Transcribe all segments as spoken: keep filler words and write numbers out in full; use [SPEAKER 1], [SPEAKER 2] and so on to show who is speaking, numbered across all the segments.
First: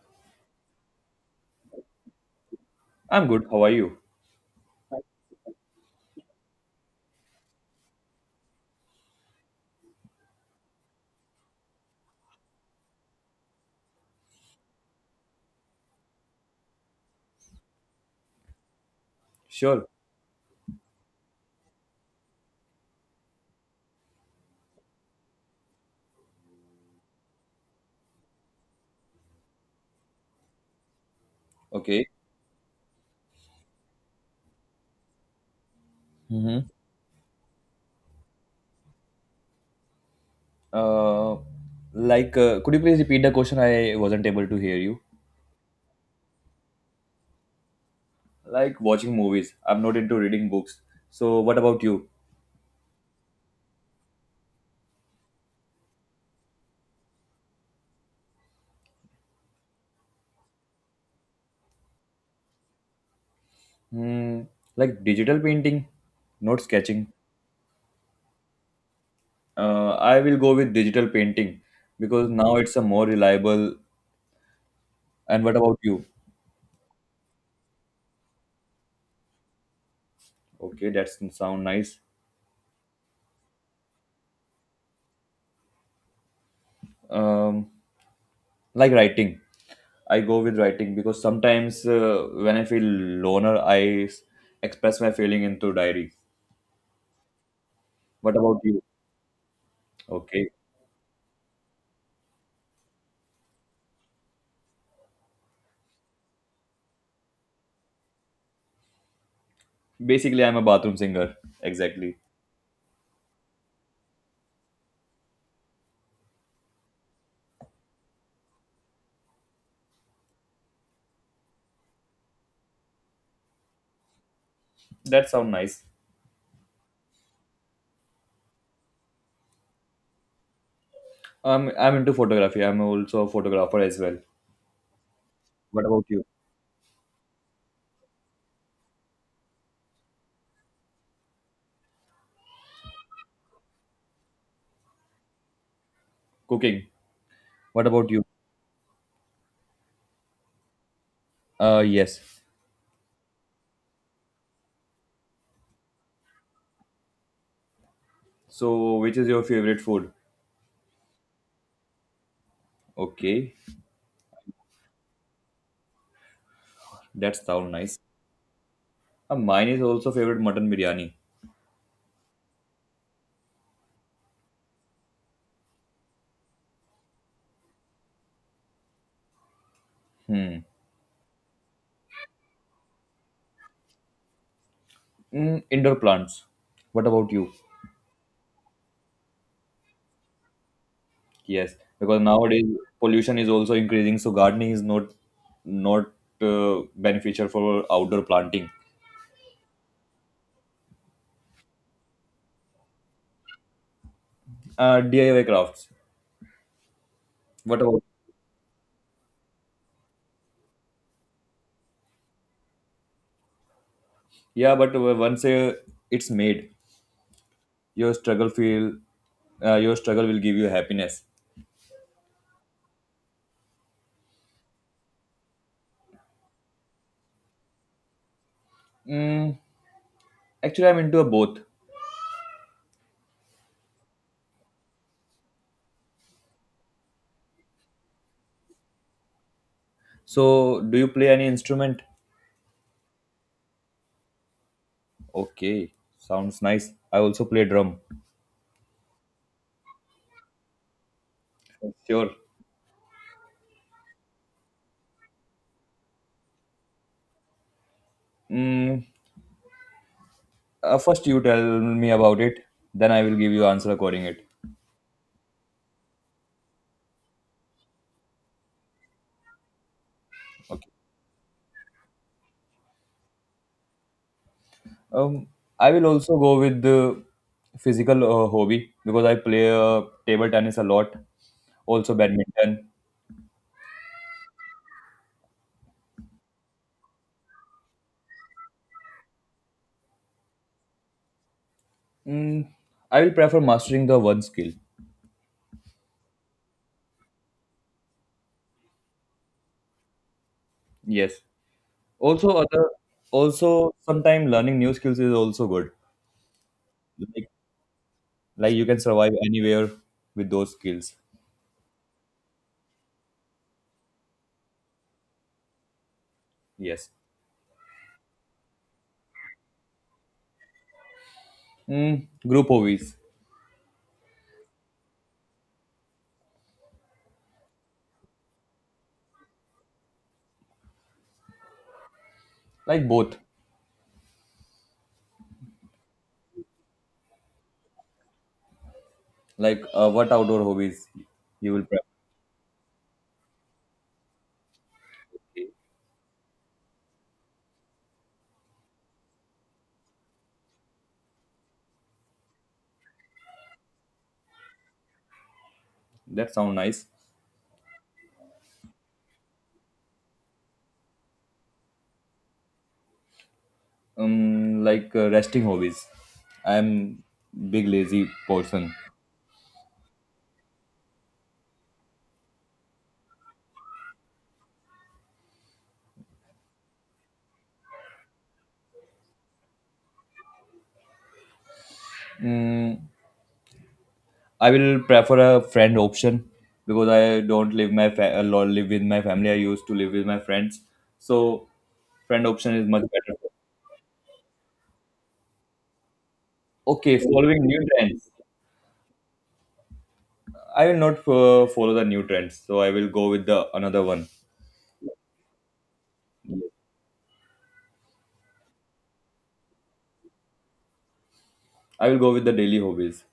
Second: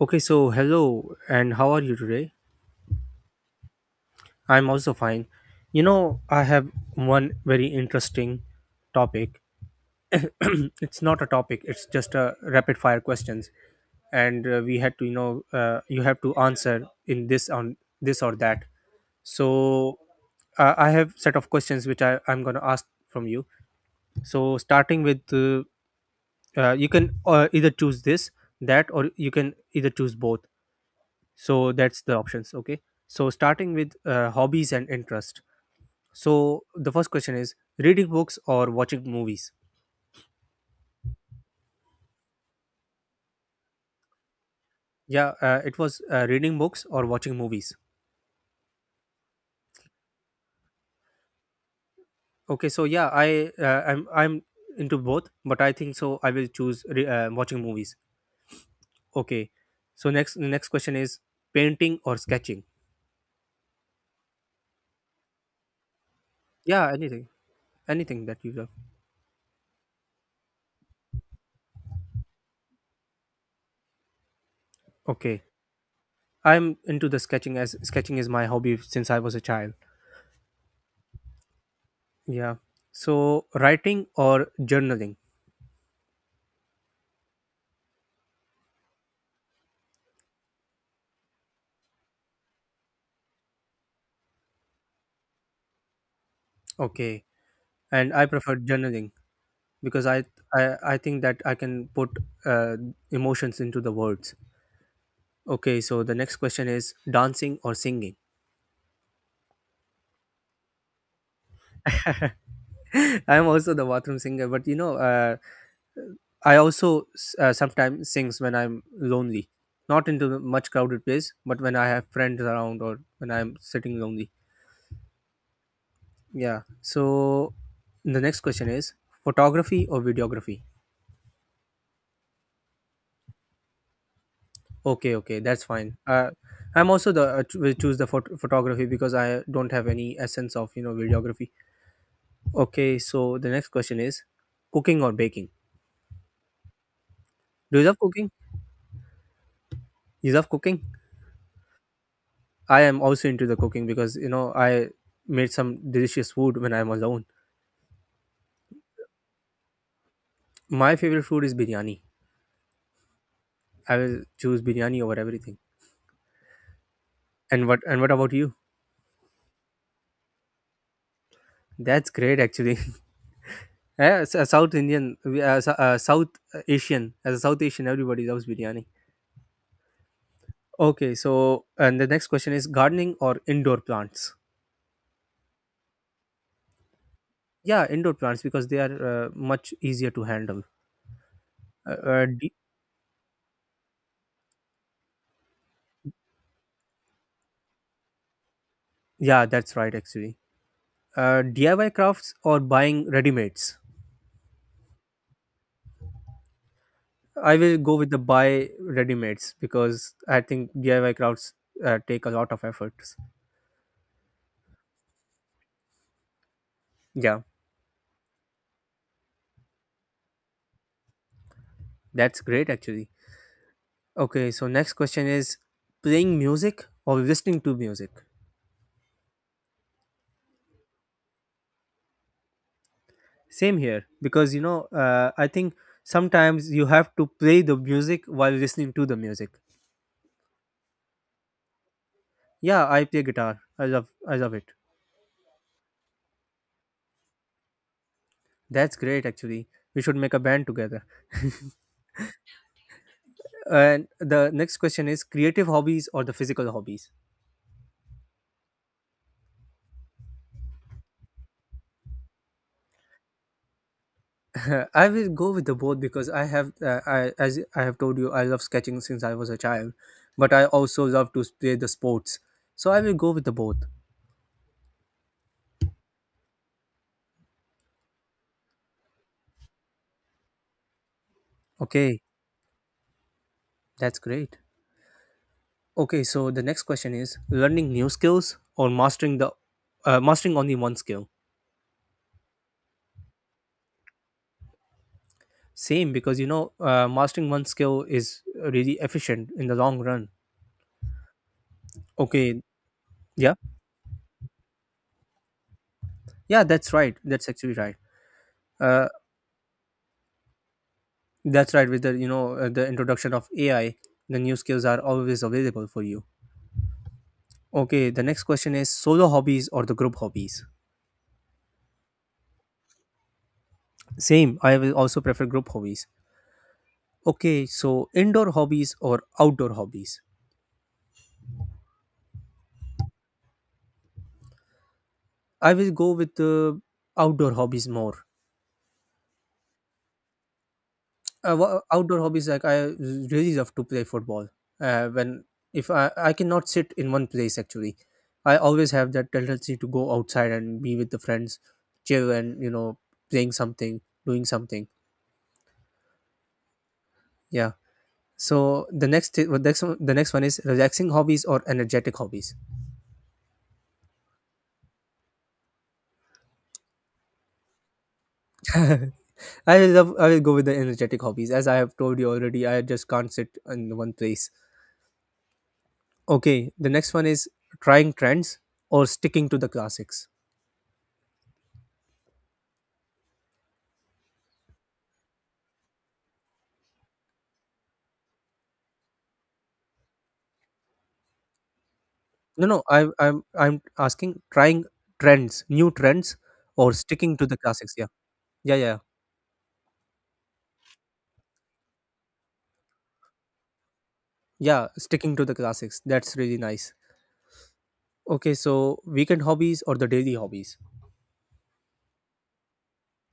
[SPEAKER 1] Okay, so hello, and how are you today?
[SPEAKER 2] I'm good. How are you?
[SPEAKER 1] I'm also fine. You know, I have one very interesting topic. It's not a topic, it's just a rapid fire questions. And uh, We had to, you know, uh, you have to answer in this on this or that.
[SPEAKER 2] Sure.
[SPEAKER 1] So uh, I have set of questions which I, I'm going to ask from you. So starting with, uh, uh, you can uh, either choose this, that, or you can either choose both. So that's
[SPEAKER 2] Okay.
[SPEAKER 1] the options, okay. So starting with, uh, hobbies and interest. So
[SPEAKER 2] Mm-hmm.
[SPEAKER 1] the first question is reading books or watching movies.
[SPEAKER 2] Uh, like, uh, could you please repeat the question? I wasn't able to hear you.
[SPEAKER 1] Yeah, uh, it was, uh, reading books or watching movies.
[SPEAKER 2] Like watching movies. I'm not into reading books. So, what about you?
[SPEAKER 1] Okay, so yeah, i uh, i'm i'm into both, but I think so I will choose re- uh, watching movies. Okay, so next, the next question is painting or sketching.
[SPEAKER 2] Hmm. Like digital painting, not
[SPEAKER 1] Yeah,
[SPEAKER 2] sketching.
[SPEAKER 1] anything, anything that you love.
[SPEAKER 2] Uh, I will go with digital painting because now it's a more reliable.
[SPEAKER 1] Okay,
[SPEAKER 2] And what about you?
[SPEAKER 1] I'm into the sketching as sketching is my hobby since I was a child.
[SPEAKER 2] Okay, that's sound nice.
[SPEAKER 1] Yeah, so writing or journaling.
[SPEAKER 2] Um, like writing, I go with writing because sometimes, uh, when I feel loner, i s- express my feeling into diary.
[SPEAKER 1] Okay, and I
[SPEAKER 2] What
[SPEAKER 1] prefer
[SPEAKER 2] about you?
[SPEAKER 1] journaling because I
[SPEAKER 2] Okay,
[SPEAKER 1] I, I think that I can put uh, emotions into the words. Okay, so the next question is dancing or singing.
[SPEAKER 2] basically I'm a bathroom singer. Exactly.
[SPEAKER 1] I'm also the bathroom singer, but you know, uh, I also s- uh, sometimes sings when I'm lonely, not into the much crowded place, but when I have friends around or when I'm sitting lonely.
[SPEAKER 2] That sounds nice.
[SPEAKER 1] Yeah. So the next question is photography or videography.
[SPEAKER 2] I'm i'm into photography. I'm also a photographer as well.
[SPEAKER 1] Okay, okay, that's
[SPEAKER 2] What
[SPEAKER 1] fine.
[SPEAKER 2] about you?
[SPEAKER 1] Uh, I'm also the uh, ch- will choose the phot- photography because I don't have any essence of, you know, videography. Okay, so the next question is, cooking or baking?
[SPEAKER 2] Cooking.
[SPEAKER 1] Do you
[SPEAKER 2] What
[SPEAKER 1] love
[SPEAKER 2] about you?
[SPEAKER 1] cooking? You love cooking?
[SPEAKER 2] uh yes.
[SPEAKER 1] I am also into the cooking because you know I made some delicious food when I'm alone.
[SPEAKER 2] So, which is your favorite food?
[SPEAKER 1] My favorite food is biryani.
[SPEAKER 2] Okay.
[SPEAKER 1] I will choose biryani over everything.
[SPEAKER 2] That
[SPEAKER 1] And
[SPEAKER 2] sounds
[SPEAKER 1] what,
[SPEAKER 2] nice.
[SPEAKER 1] and what about you?
[SPEAKER 2] Uh, mine is also favorite mutton biryani.
[SPEAKER 1] That's great, actually. Yeah, as a South Indian, we- as a- a South Asian, as a South Asian, everybody loves biryani.
[SPEAKER 2] Hmm.
[SPEAKER 1] Okay, so and the next question is gardening or indoor plants?
[SPEAKER 2] Mm, indoor plants. What about you?
[SPEAKER 1] Yeah, indoor plants because they are uh, much easier to handle.
[SPEAKER 2] Yes,
[SPEAKER 1] Uh,
[SPEAKER 2] because
[SPEAKER 1] uh, D-
[SPEAKER 2] nowadays pollution is also increasing, so gardening is not not uh, beneficial for outdoor planting.
[SPEAKER 1] yeah, that's right actually. Uh, D I Y crafts or buying ready-mades?
[SPEAKER 2] Uh, D I Y crafts.
[SPEAKER 1] I will
[SPEAKER 2] What
[SPEAKER 1] go
[SPEAKER 2] about?
[SPEAKER 1] with the buy ready-mades because I think D I Y crafts uh, take a lot of efforts.
[SPEAKER 2] Yeah, but uh, once, uh, it's made,
[SPEAKER 1] Yeah,
[SPEAKER 2] your struggle feel uh, your struggle will give you happiness.
[SPEAKER 1] that's great actually. Okay, so next question is playing music or listening to music?
[SPEAKER 2] Mm, Actually, I'm into a both.
[SPEAKER 1] Same here, because you know, uh, I think sometimes you have to play the music while listening to the music.
[SPEAKER 2] So, do you play any instrument?
[SPEAKER 1] Yeah, I play guitar. I love, I love it.
[SPEAKER 2] Okay, sounds nice. I also play drum.
[SPEAKER 1] That's great, actually. We should make a band together.
[SPEAKER 2] Sure.
[SPEAKER 1] And the next question is creative hobbies or the physical hobbies.
[SPEAKER 2] Mm, uh, First, you tell me about it. Then I will give you answer according it.
[SPEAKER 1] I will go with the both because I have, uh, I as I have told you, I love sketching since I was a child, but I
[SPEAKER 2] Okay.
[SPEAKER 1] also love to play the sports. So I will go with the both.
[SPEAKER 2] Um, I will also go with the physical uh, hobby because I play uh, table tennis a lot, also
[SPEAKER 1] Okay,
[SPEAKER 2] badminton.
[SPEAKER 1] that's great. Okay, so the next question is learning new skills or mastering the uh, mastering only one skill.
[SPEAKER 2] Mm, I will prefer mastering the one skill.
[SPEAKER 1] Same because you know uh, mastering one skill is really efficient in the long run.
[SPEAKER 2] Yes. Also,
[SPEAKER 1] Okay,
[SPEAKER 2] other
[SPEAKER 1] yeah,
[SPEAKER 2] also sometimes learning new skills is also good.
[SPEAKER 1] yeah, that's right.
[SPEAKER 2] Like,
[SPEAKER 1] That's actually right.
[SPEAKER 2] like you can
[SPEAKER 1] Uh,
[SPEAKER 2] survive anywhere with those skills.
[SPEAKER 1] that's right. With the, you know, uh, the introduction of A I, the new skills are always available for you.
[SPEAKER 2] Yes.
[SPEAKER 1] Okay, the next question is solo hobbies or the group hobbies.
[SPEAKER 2] Mm, group hobbies.
[SPEAKER 1] Same, I will also prefer group hobbies. Okay, so indoor hobbies or outdoor hobbies.
[SPEAKER 2] Like both.
[SPEAKER 1] I will go with the outdoor hobbies more.
[SPEAKER 2] Like, uh, what outdoor hobbies
[SPEAKER 1] Uh,
[SPEAKER 2] you
[SPEAKER 1] wha-
[SPEAKER 2] will prefer.
[SPEAKER 1] outdoor hobbies like I really love to play football. Uh, when if I I cannot sit in one place actually, I always have that tendency to go outside and be with the friends, chill and you know playing something, doing something.
[SPEAKER 2] That sound nice.
[SPEAKER 1] Yeah. So the next the next one, the next one is relaxing hobbies or energetic hobbies.
[SPEAKER 2] Um like, uh, resting hobbies. I'm big lazy person.
[SPEAKER 1] I will love I will go with the energetic hobbies as I have told you already. I just can't sit in one place. Okay, the next one is trying trends or sticking to the classics.
[SPEAKER 2] mm, I will prefer a friend option because I don't live my fa- a lot live with my family. I used to live with my friends, so friend
[SPEAKER 1] No,
[SPEAKER 2] option
[SPEAKER 1] no,
[SPEAKER 2] is much
[SPEAKER 1] I'm
[SPEAKER 2] better.
[SPEAKER 1] I'm I'm asking trying trends, new trends, or
[SPEAKER 2] Okay,
[SPEAKER 1] sticking to the
[SPEAKER 2] following new
[SPEAKER 1] classics. Yeah,
[SPEAKER 2] trends.
[SPEAKER 1] yeah, yeah,
[SPEAKER 2] I will not uh, follow the new trends, so I will go with the another one.
[SPEAKER 1] yeah. Sticking to the classics. That's really nice. Okay, so weekend hobbies or the daily hobbies.
[SPEAKER 2] I will go with the daily hobbies.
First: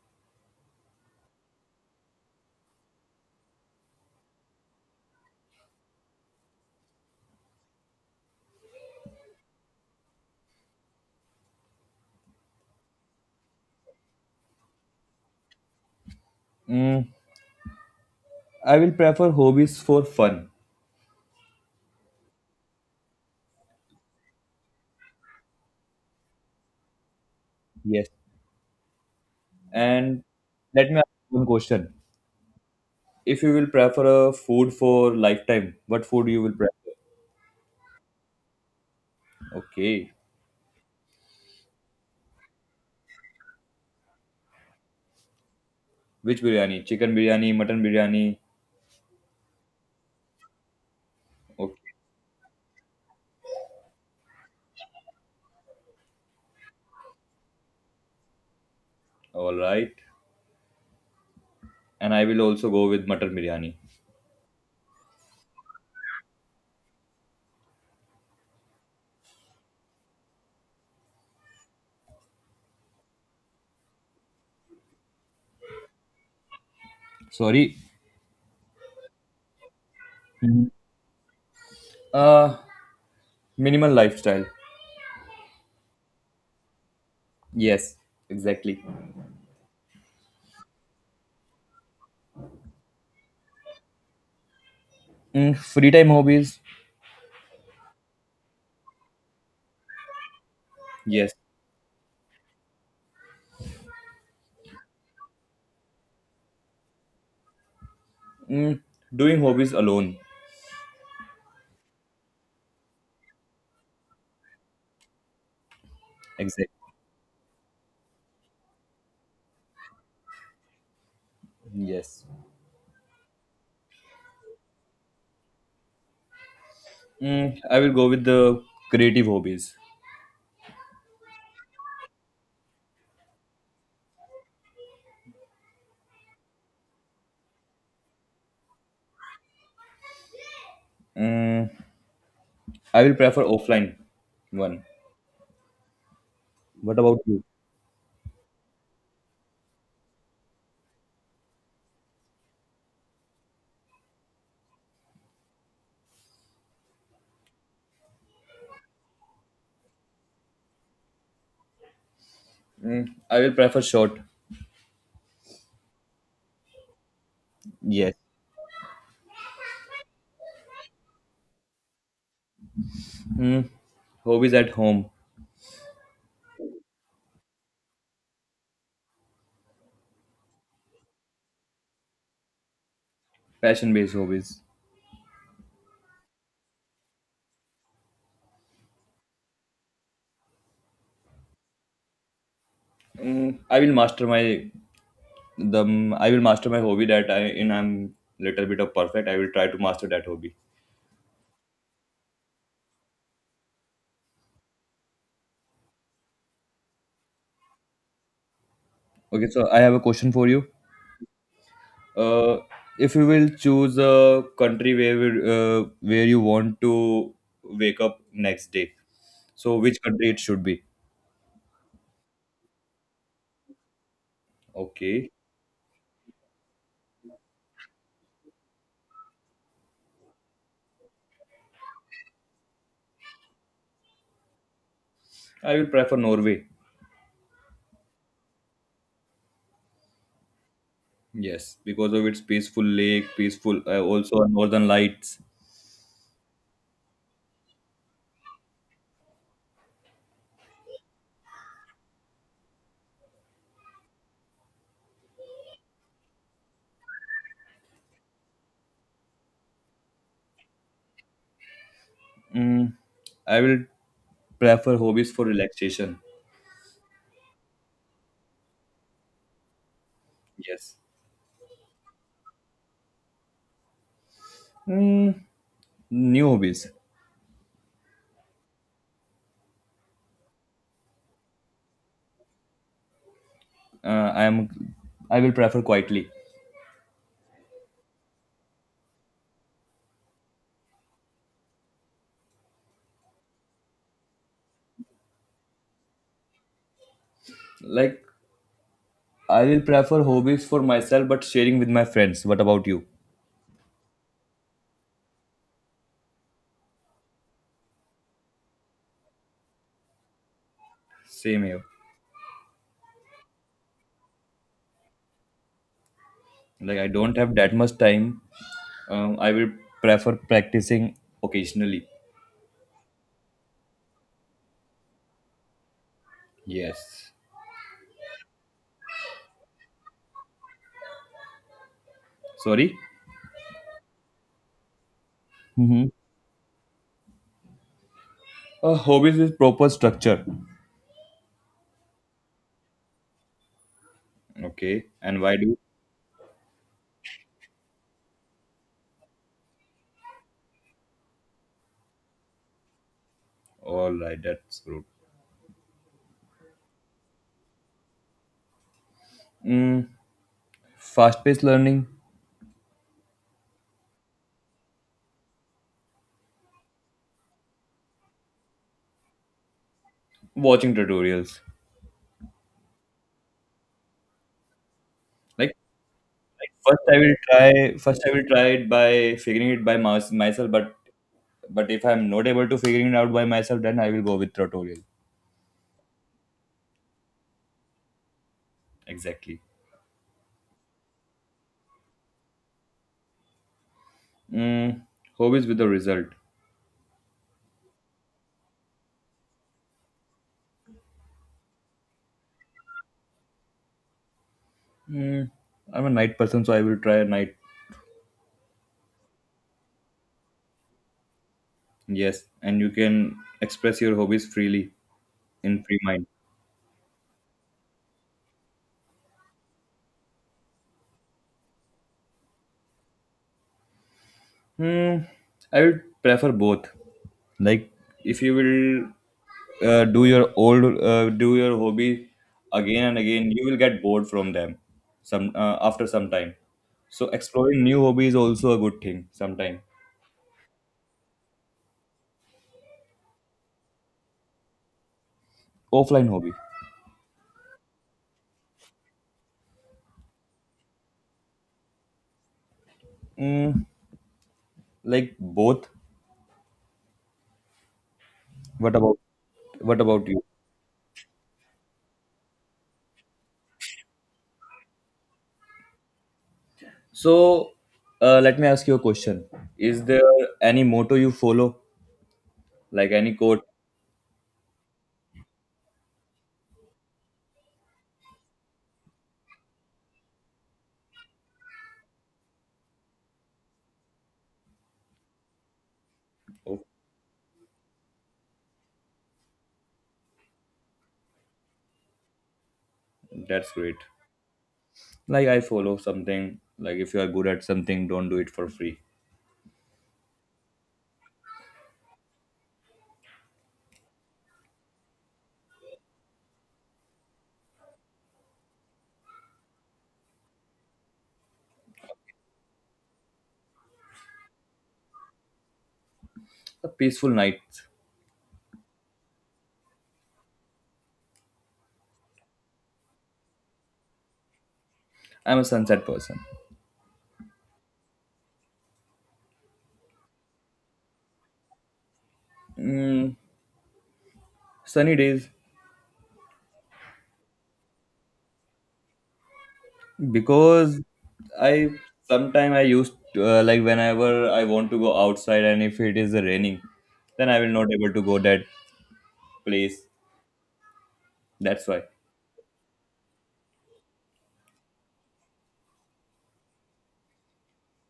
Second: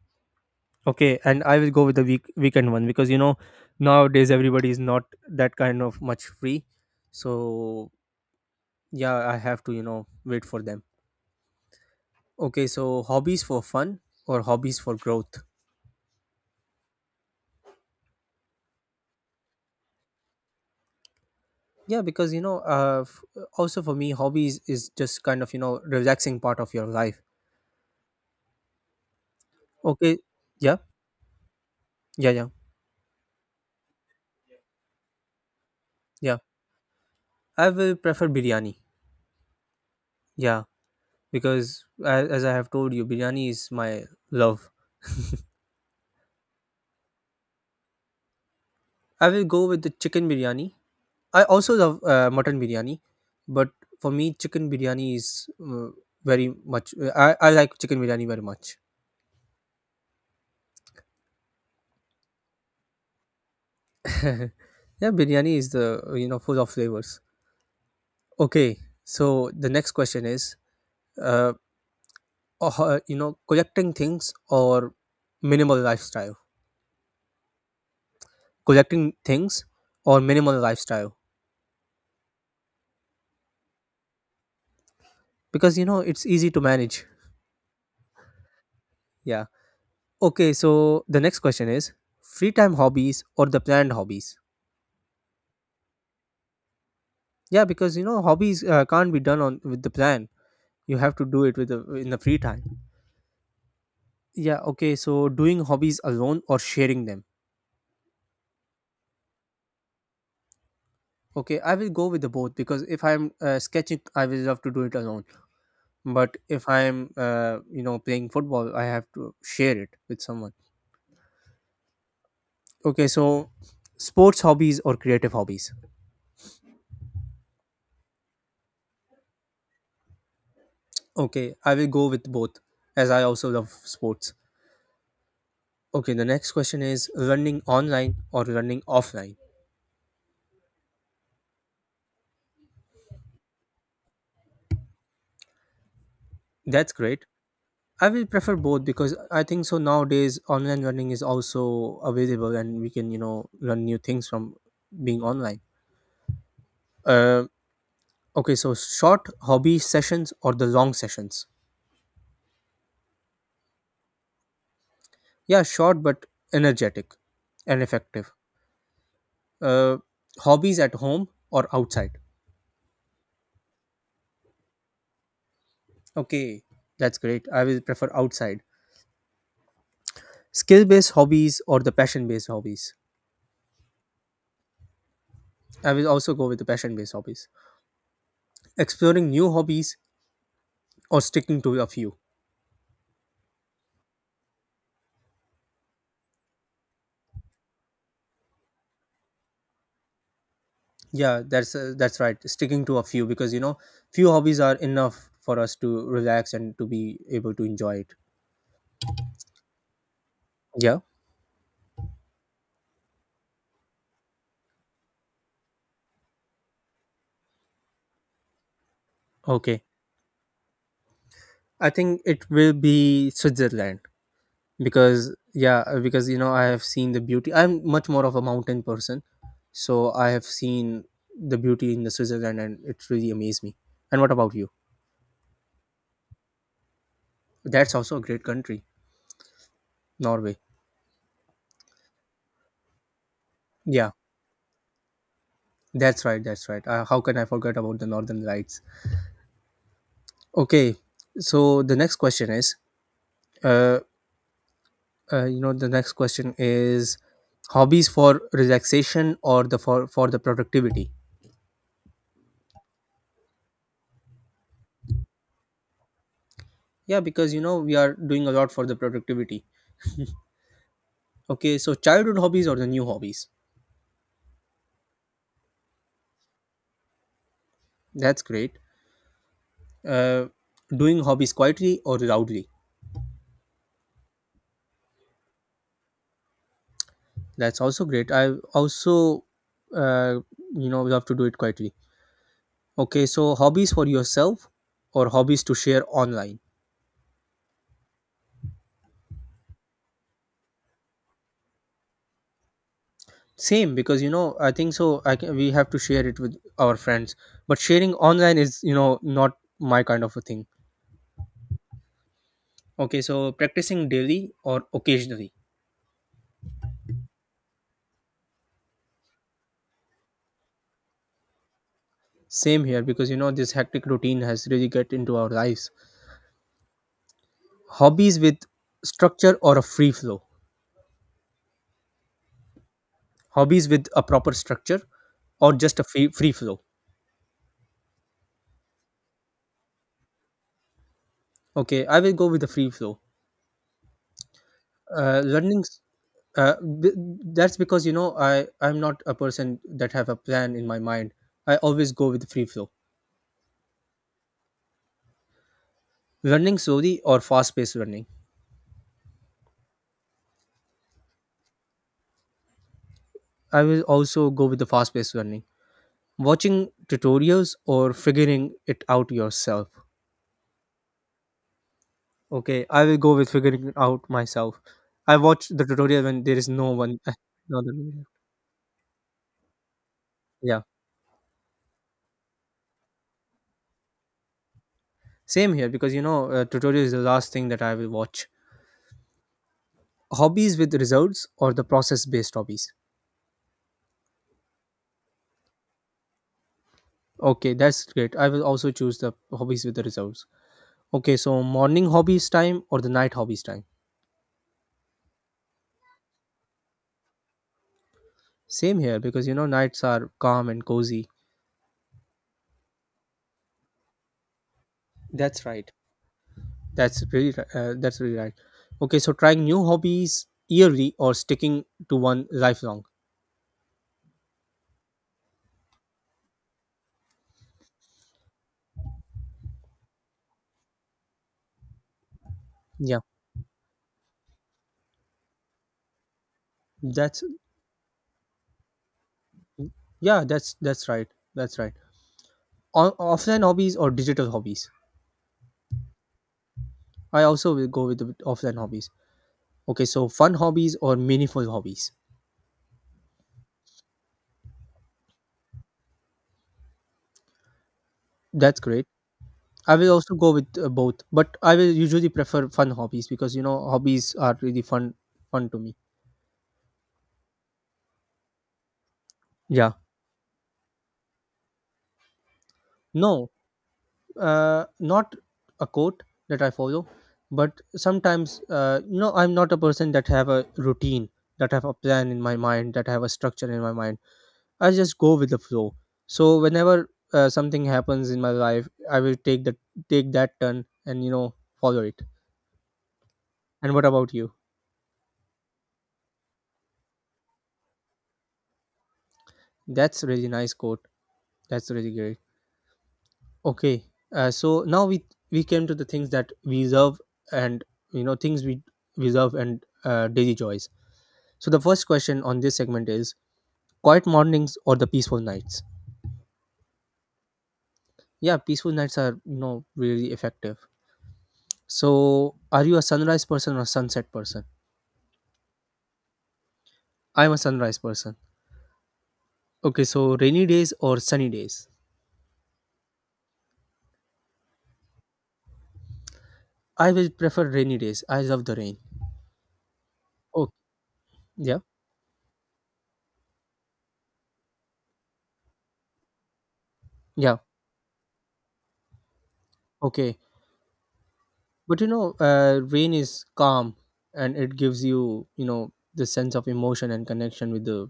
[SPEAKER 1] Okay, and I will go with the week weekend one because you know nowadays everybody is not that kind of much free. So yeah, I have to you know wait for them. Okay, so hobbies for fun or hobbies for growth.
[SPEAKER 2] mm, I will prefer hobbies for fun.
[SPEAKER 1] Yeah, because you know, uh, f- also for me hobbies is just kind of you know relaxing part of your life.
[SPEAKER 2] Yes.
[SPEAKER 1] Okay.
[SPEAKER 2] And
[SPEAKER 1] Yeah,
[SPEAKER 2] let me ask you one question.
[SPEAKER 1] yeah, yeah,
[SPEAKER 2] If you will prefer a food for lifetime, what food
[SPEAKER 1] yeah,
[SPEAKER 2] you will prefer?
[SPEAKER 1] I will prefer biryani.
[SPEAKER 2] Okay.
[SPEAKER 1] Yeah, because as, as I have told you, biryani is my love.
[SPEAKER 2] Which biryani? Chicken biryani, mutton biryani?
[SPEAKER 1] I will go with the chicken biryani. I also
[SPEAKER 2] Okay.
[SPEAKER 1] love uh, mutton biryani, but for me chicken biryani is, uh, very much, uh, I, I like chicken biryani very much.
[SPEAKER 2] All right. And I will also go with mutton biryani.
[SPEAKER 1] Yeah, biryani is the, you know, full of flavors. Okay, so the next question is uh. or you know collecting things or minimal lifestyle.
[SPEAKER 2] Sorry.
[SPEAKER 1] Collecting things or minimal
[SPEAKER 2] Mhm.
[SPEAKER 1] lifestyle,
[SPEAKER 2] Uh, Minimal lifestyle.
[SPEAKER 1] because you know it's easy to manage.
[SPEAKER 2] Yes, exactly.
[SPEAKER 1] Yeah. Okay, so the next question is free time hobbies or the planned hobbies.
[SPEAKER 2] Mm, free time hobbies.
[SPEAKER 1] Yeah, because you know hobbies uh, can't be done on with the plan. You have to
[SPEAKER 2] Yes.
[SPEAKER 1] do it with the, in the free time. Yeah. Okay, so doing hobbies alone or sharing them.
[SPEAKER 2] Mm, Doing hobbies alone.
[SPEAKER 1] Okay, I will go with the both because if I'm, uh, sketching I will love to do it alone, but if
[SPEAKER 2] Exactly.
[SPEAKER 1] I'm, uh, you know, playing football I have to share it with someone.
[SPEAKER 2] Yes.
[SPEAKER 1] Okay, so sports hobbies or creative hobbies.
[SPEAKER 2] Mm, I will go with the creative hobbies.
[SPEAKER 1] Okay, I will go with both as I also love sports. Okay, the next question is running online or running offline.
[SPEAKER 2] Mm, I will prefer offline one.
[SPEAKER 1] That's
[SPEAKER 2] What about
[SPEAKER 1] great.
[SPEAKER 2] you?
[SPEAKER 1] I will prefer both because I think so nowadays online running is also available and we can you know learn new things from being online. uh, okay, so short hobby sessions or the long sessions.
[SPEAKER 2] Mm, I will prefer short.
[SPEAKER 1] Yeah, short but energetic and
[SPEAKER 2] Yes.
[SPEAKER 1] effective. Uh, hobbies at home or outside?
[SPEAKER 2] Mm, Hobbies at home,
[SPEAKER 1] Okay, that's great. I will prefer outside. Skill based hobbies or the passion based hobbies?
[SPEAKER 2] passion-based hobbies.
[SPEAKER 1] I will also go with the passion based hobbies. Exploring new hobbies or sticking to a few?
[SPEAKER 2] Mm, I will master my the I will master my hobby that I in I'm little bit of perfect. I will try to master that hobby.
[SPEAKER 1] Yeah, that's uh, that's right. Sticking to a few because you know few hobbies are enough for us to relax and to be able to enjoy it.
[SPEAKER 2] Okay, so I have a question for you.
[SPEAKER 1] Yeah.
[SPEAKER 2] Uh, if you will choose a country where will- uh, where you want to wake up next day, so
[SPEAKER 1] Okay.
[SPEAKER 2] which country it should be?
[SPEAKER 1] I think it will be Switzerland
[SPEAKER 2] Okay,
[SPEAKER 1] because yeah, uh, because you know I have seen the beauty, I'm much more of a mountain person, so I have seen the beauty in the Switzerland and it really amazed me. And what about you?
[SPEAKER 2] I will prefer Norway.
[SPEAKER 1] That's also a great country, Norway.
[SPEAKER 2] Yes, because of its peaceful lake, peaceful, uh,
[SPEAKER 1] Yeah,
[SPEAKER 2] also northern lights.
[SPEAKER 1] that's right, that's right. Uh, how can I forget about the northern lights? Okay, so the next question is uh, uh you know the next question is hobbies for relaxation or the for for the productivity.
[SPEAKER 2] Mm, I will prefer hobbies for relaxation.
[SPEAKER 1] Yeah, because you know we are doing a lot for the productivity.
[SPEAKER 2] Yes.
[SPEAKER 1] Okay, so childhood hobbies or the new hobbies?
[SPEAKER 2] Mm, New hobbies.
[SPEAKER 1] That's great. Uh, doing hobbies quietly or loudly?
[SPEAKER 2] Uh, I am. I will prefer quietly.
[SPEAKER 1] That's also great. I also, uh, you know, love to do it quietly. Okay, so hobbies for yourself or hobbies to share online?
[SPEAKER 2] Like I will prefer hobbies for myself, but sharing with my friends. What about you?
[SPEAKER 1] Same, because you know, I think so. I can, we have to share it with our friends, but sharing online is, you know, not my kind of a thing.
[SPEAKER 2] Same here.
[SPEAKER 1] Okay, so practicing daily or occasionally?
[SPEAKER 2] Like I don't have that much time. Um, I will prefer practicing occasionally.
[SPEAKER 1] Same here, because you know, this hectic routine has really get into our lives.
[SPEAKER 2] Yes.
[SPEAKER 1] Hobbies with structure or a free flow?
[SPEAKER 2] Sorry.
[SPEAKER 1] Hobbies with a proper structure or just a
[SPEAKER 2] Mm-hmm.
[SPEAKER 1] free, free flow?
[SPEAKER 2] Uh, hobbies with proper structure.
[SPEAKER 1] Okay, I will go with the free flow.
[SPEAKER 2] Okay. And
[SPEAKER 1] uh,
[SPEAKER 2] why do?
[SPEAKER 1] learning s- uh, b- that's because you know i i'm not a person that have a plan in my mind. I always go with the free flow.
[SPEAKER 2] All right. That's good.
[SPEAKER 1] Learning slowly or fast paced learning?
[SPEAKER 2] Mm, Fast-paced learning,
[SPEAKER 1] I will also go with the fast paced learning. Watching tutorials or figuring it out yourself?
[SPEAKER 2] watching tutorials.
[SPEAKER 1] Okay, I will go with figuring it out myself. I
[SPEAKER 2] Like,
[SPEAKER 1] watched the tutorial when there is
[SPEAKER 2] like
[SPEAKER 1] no
[SPEAKER 2] first I
[SPEAKER 1] one.
[SPEAKER 2] will
[SPEAKER 1] No other
[SPEAKER 2] try, first
[SPEAKER 1] video.
[SPEAKER 2] I will try it by figuring it by mys- myself.
[SPEAKER 1] Yeah,
[SPEAKER 2] But but if I'm not able to figuring it out by myself, then I will go with tutorial.
[SPEAKER 1] same here because you know, uh, tutorial is the last thing that I will watch.
[SPEAKER 2] Exactly.
[SPEAKER 1] Hobbies with results or the process based hobbies?
[SPEAKER 2] Mm, Hobbies with a result.
[SPEAKER 1] Okay, that's great. I will also choose the hobbies with the results. Okay, so morning hobbies time or the night hobbies time?
[SPEAKER 2] Mm, I'm a night person, so I will try a night.
[SPEAKER 1] Same here because you know, nights are calm and cozy.
[SPEAKER 2] Yes, and you can express your hobbies freely
[SPEAKER 1] That's
[SPEAKER 2] in
[SPEAKER 1] right.
[SPEAKER 2] free mind.
[SPEAKER 1] That's really, ri- uh, that's really right. Okay, so trying new hobbies yearly or sticking to one lifelong.
[SPEAKER 2] Mm, I would prefer both. Like if you will, uh, do your old uh, do your hobby again and
[SPEAKER 1] Yeah.
[SPEAKER 2] again, you will get bored from them some uh, after some time. So
[SPEAKER 1] That's
[SPEAKER 2] exploring new hobby is also a good thing sometime.
[SPEAKER 1] yeah, that's that's right. That's right. O- offline hobbies or digital hobbies.
[SPEAKER 2] Offline hobby.
[SPEAKER 1] I also will go with the offline hobbies. Okay, so fun hobbies or meaningful hobbies.
[SPEAKER 2] Mm, like both.
[SPEAKER 1] That's
[SPEAKER 2] What
[SPEAKER 1] great.
[SPEAKER 2] about
[SPEAKER 1] I
[SPEAKER 2] what
[SPEAKER 1] will
[SPEAKER 2] about
[SPEAKER 1] also
[SPEAKER 2] you?
[SPEAKER 1] go with uh, both, but I will usually prefer fun hobbies because you know hobbies are really fun fun to me.
[SPEAKER 2] So, uh, let me ask you a question.
[SPEAKER 1] Yeah.
[SPEAKER 2] Is there any motto you follow? Like any
[SPEAKER 1] No,
[SPEAKER 2] quote?
[SPEAKER 1] uh, not a quote that I follow, but sometimes uh, you know I'm not a person that have a routine, that have a plan in my mind, that have a structure in my mind. I just go with the flow. So
[SPEAKER 2] Oh,
[SPEAKER 1] whenever uh, something happens in my life, I will take the take that turn and you know follow it.
[SPEAKER 2] that's
[SPEAKER 1] And
[SPEAKER 2] great.
[SPEAKER 1] what about you?
[SPEAKER 2] Like I follow something, like if you are good at something, don't do it for free.
[SPEAKER 1] That's really nice quote. That's really great. Okay. Uh, so now we we came to the things that we love and you know things we we love and uh, daily joys. So the first question on this segment is quiet mornings or the peaceful nights.
[SPEAKER 2] A peaceful night.
[SPEAKER 1] Yeah, peaceful nights are you know really effective. So are you a sunrise person or sunset person?
[SPEAKER 2] I'm a sunset person.
[SPEAKER 1] I'm a sunrise person. Okay, so rainy days or sunny days?
[SPEAKER 2] Mm, Sunny days
[SPEAKER 1] I will prefer rainy days. I love the rain. Oh,
[SPEAKER 2] because
[SPEAKER 1] yeah,
[SPEAKER 2] I sometime I used to, uh, like whenever I want to go outside and if it is raining, then
[SPEAKER 1] yeah,
[SPEAKER 2] I will not able to go that place.
[SPEAKER 1] okay.
[SPEAKER 2] That's
[SPEAKER 1] But
[SPEAKER 2] why.
[SPEAKER 1] you know, uh, rain is calm and it gives you, you know, the sense of emotion and connection with the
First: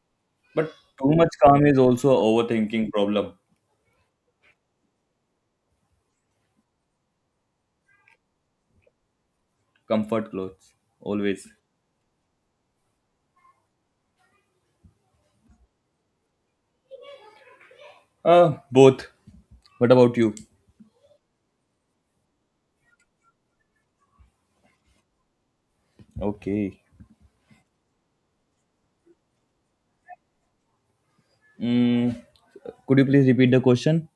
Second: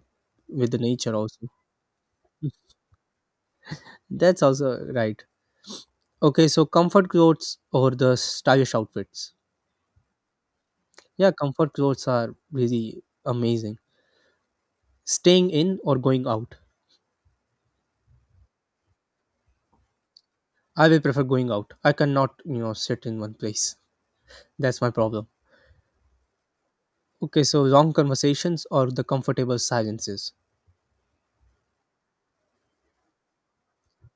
[SPEAKER 2] But
[SPEAKER 1] with the
[SPEAKER 2] too
[SPEAKER 1] nature
[SPEAKER 2] much
[SPEAKER 1] also.
[SPEAKER 2] calm is also a overthinking problem.
[SPEAKER 1] That's also right. Okay, so comfort clothes or the stylish outfits.
[SPEAKER 2] Comfort clothes
[SPEAKER 1] Yeah,
[SPEAKER 2] always.
[SPEAKER 1] comfort clothes are really amazing. Staying in or going out?
[SPEAKER 2] Uh both. What about you?
[SPEAKER 1] I will prefer going out. I cannot, you know, sit in one place. That's my problem.
[SPEAKER 2] Okay.
[SPEAKER 1] Okay, so long conversations or the comfortable silences?
[SPEAKER 2] Mm, could you please repeat the question?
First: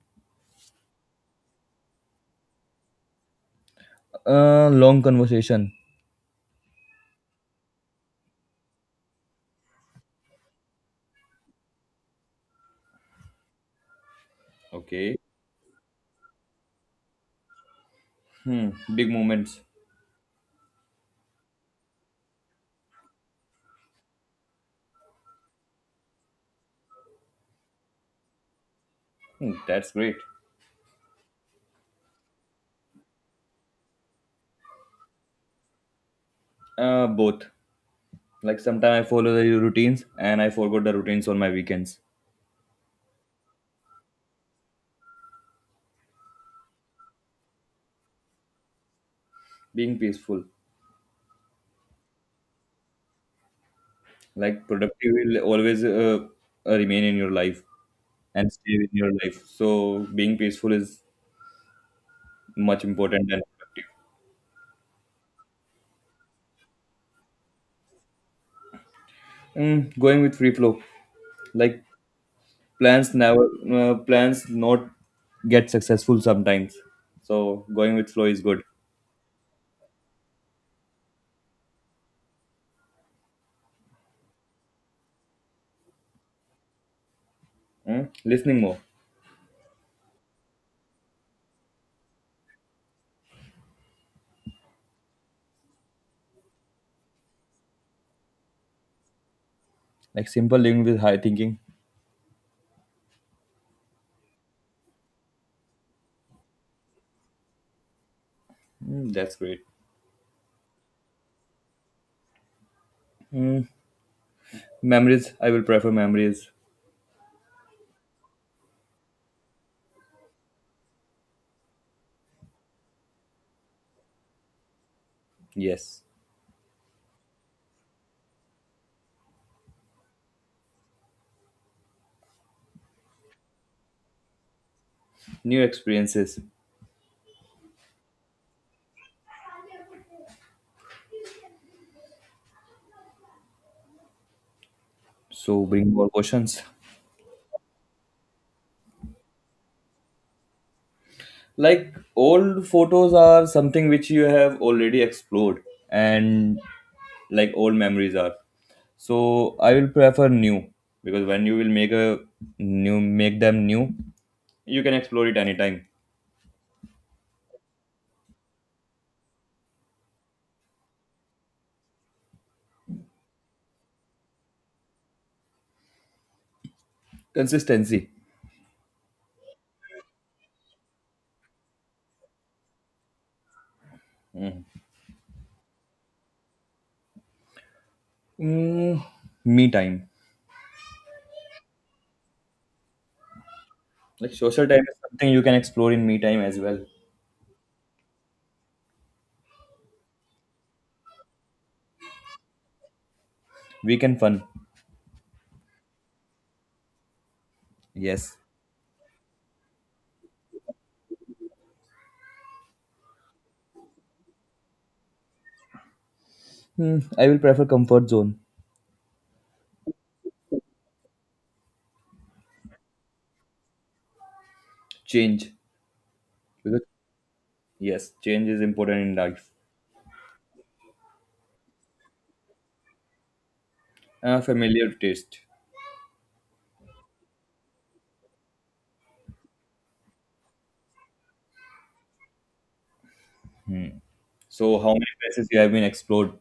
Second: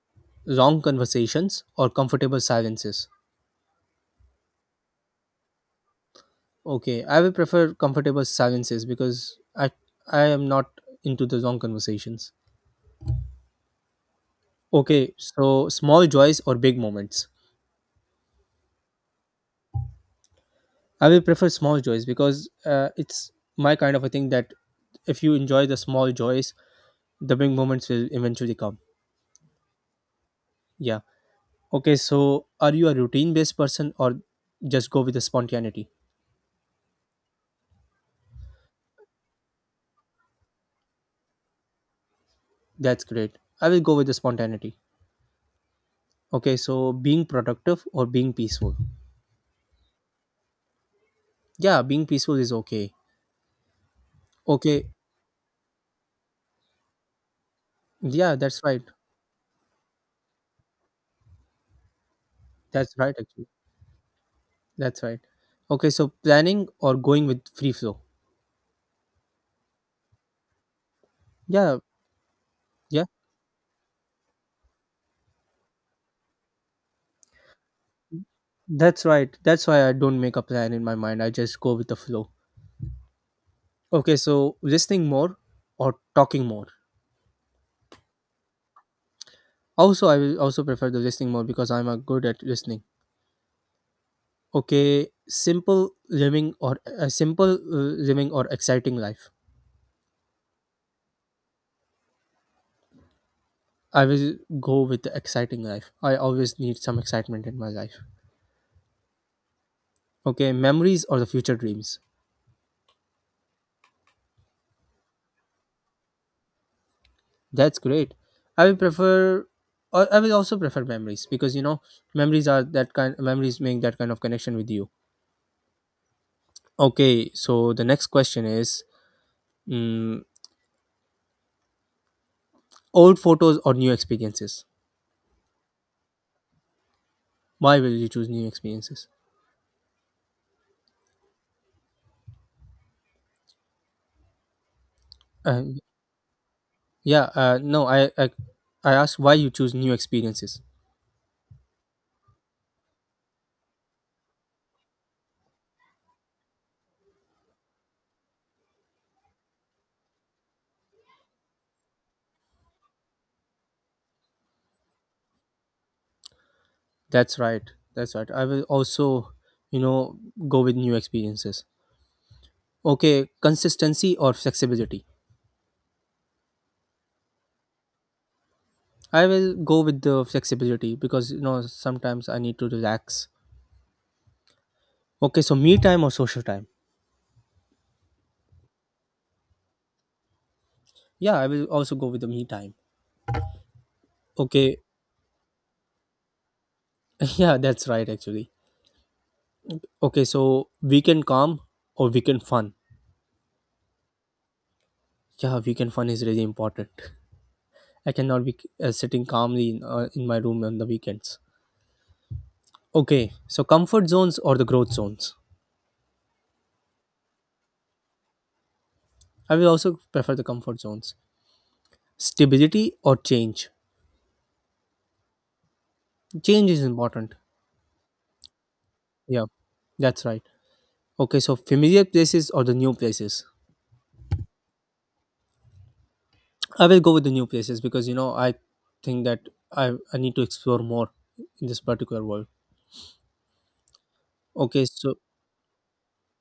[SPEAKER 1] Long conversations or comfortable silences?
[SPEAKER 2] Uh, long conversation.
[SPEAKER 1] Okay, I will prefer comfortable silences because I I am not into the long conversations. Okay,
[SPEAKER 2] Okay.
[SPEAKER 1] so small joys or big moments?
[SPEAKER 2] Hmm. Big moments.
[SPEAKER 1] I will prefer small joys because uh, it's my kind of a thing that if you enjoy the small joys, the big moments will eventually come.
[SPEAKER 2] Hmm, that's great.
[SPEAKER 1] Yeah. Okay, so are you a routine based person or just go with the spontaneity?
[SPEAKER 2] Uh, both. Like sometimes I follow the routines and I forgot the routines on my weekends.
[SPEAKER 1] That's great. I will go with the spontaneity. Okay, so being productive or being peaceful?
[SPEAKER 2] Being peaceful,
[SPEAKER 1] Yeah, being peaceful is okay.
[SPEAKER 2] like
[SPEAKER 1] Okay,
[SPEAKER 2] productive, will always, uh, uh, remain in your life
[SPEAKER 1] yeah,
[SPEAKER 2] and
[SPEAKER 1] that's
[SPEAKER 2] stay
[SPEAKER 1] right.
[SPEAKER 2] in your life. So being peaceful is much
[SPEAKER 1] That's right,
[SPEAKER 2] important than
[SPEAKER 1] actually. That's right. Okay, so planning or going with free flow?
[SPEAKER 2] productive. Mm, going with free flow,
[SPEAKER 1] Yeah,
[SPEAKER 2] like
[SPEAKER 1] yeah,
[SPEAKER 2] plans never uh, plans not get successful sometimes, so going with flow is good.
[SPEAKER 1] that's right. That's why I don't make a plan in my mind. I just go with the flow. Okay, so listening more or talking more?
[SPEAKER 2] Mm, listening more.
[SPEAKER 1] Also, I will also prefer the listening more because I'm a good at listening. Okay, simple living or a simple uh, living or exciting life.
[SPEAKER 2] Like simple living with high thinking.
[SPEAKER 1] I will go with the exciting life. I always need some excitement in my life.
[SPEAKER 2] Mm, that's great.
[SPEAKER 1] Okay, memories or the future dreams.
[SPEAKER 2] Memories i will prefer memories.
[SPEAKER 1] That's great. I will prefer or I will also prefer memories because you know memories are that kind memories make that kind of connection with you.
[SPEAKER 2] Yes,
[SPEAKER 1] Okay, so the next question is mm, old photos or new experiences.
[SPEAKER 2] new experiences.
[SPEAKER 1] Why will you choose new experiences?
[SPEAKER 2] So,
[SPEAKER 1] Um,
[SPEAKER 2] bring more questions.
[SPEAKER 1] yeah, uh, no, I, I I asked why you choose new experiences.
[SPEAKER 2] Like old photos are something which you have already explored, and like old memories are. So I will prefer new, because when you will make a new make them new, you can explore it anytime.
[SPEAKER 1] That's right. That's right. I will also, you know, go with new experiences. Okay, consistency or flexibility.
[SPEAKER 2] Consistency.
[SPEAKER 1] I will go with the flexibility because you know sometimes I need to relax. Okay, so me time or social time?
[SPEAKER 2] mm, Me time.
[SPEAKER 1] Yeah, I will also go with the me time.
[SPEAKER 2] Like social
[SPEAKER 1] Okay,
[SPEAKER 2] time is something you can explore in me time as well.
[SPEAKER 1] yeah, that's right actually. Okay, so weekend calm or weekend fun?
[SPEAKER 2] Weekend fun.
[SPEAKER 1] Yeah, weekend fun is really important. I
[SPEAKER 2] Yes.
[SPEAKER 1] cannot be uh, sitting calmly in, uh, in my room on the weekends. Okay, so comfort zones or the growth zones?
[SPEAKER 2] Hmm, I will prefer comfort zone.
[SPEAKER 1] I will also prefer the comfort zones. Stability or change?
[SPEAKER 2] Change,
[SPEAKER 1] Change
[SPEAKER 2] because
[SPEAKER 1] is important.
[SPEAKER 2] yes, change is important in
[SPEAKER 1] Yeah,
[SPEAKER 2] life.
[SPEAKER 1] that's right. Okay, so familiar places or the new places?
[SPEAKER 2] Uh, familiar taste.
[SPEAKER 1] I will go with the new places because you know I think that I, I need to explore more in this particular world.
[SPEAKER 2] So
[SPEAKER 1] Okay,
[SPEAKER 2] how many
[SPEAKER 1] so
[SPEAKER 2] places you have been explored?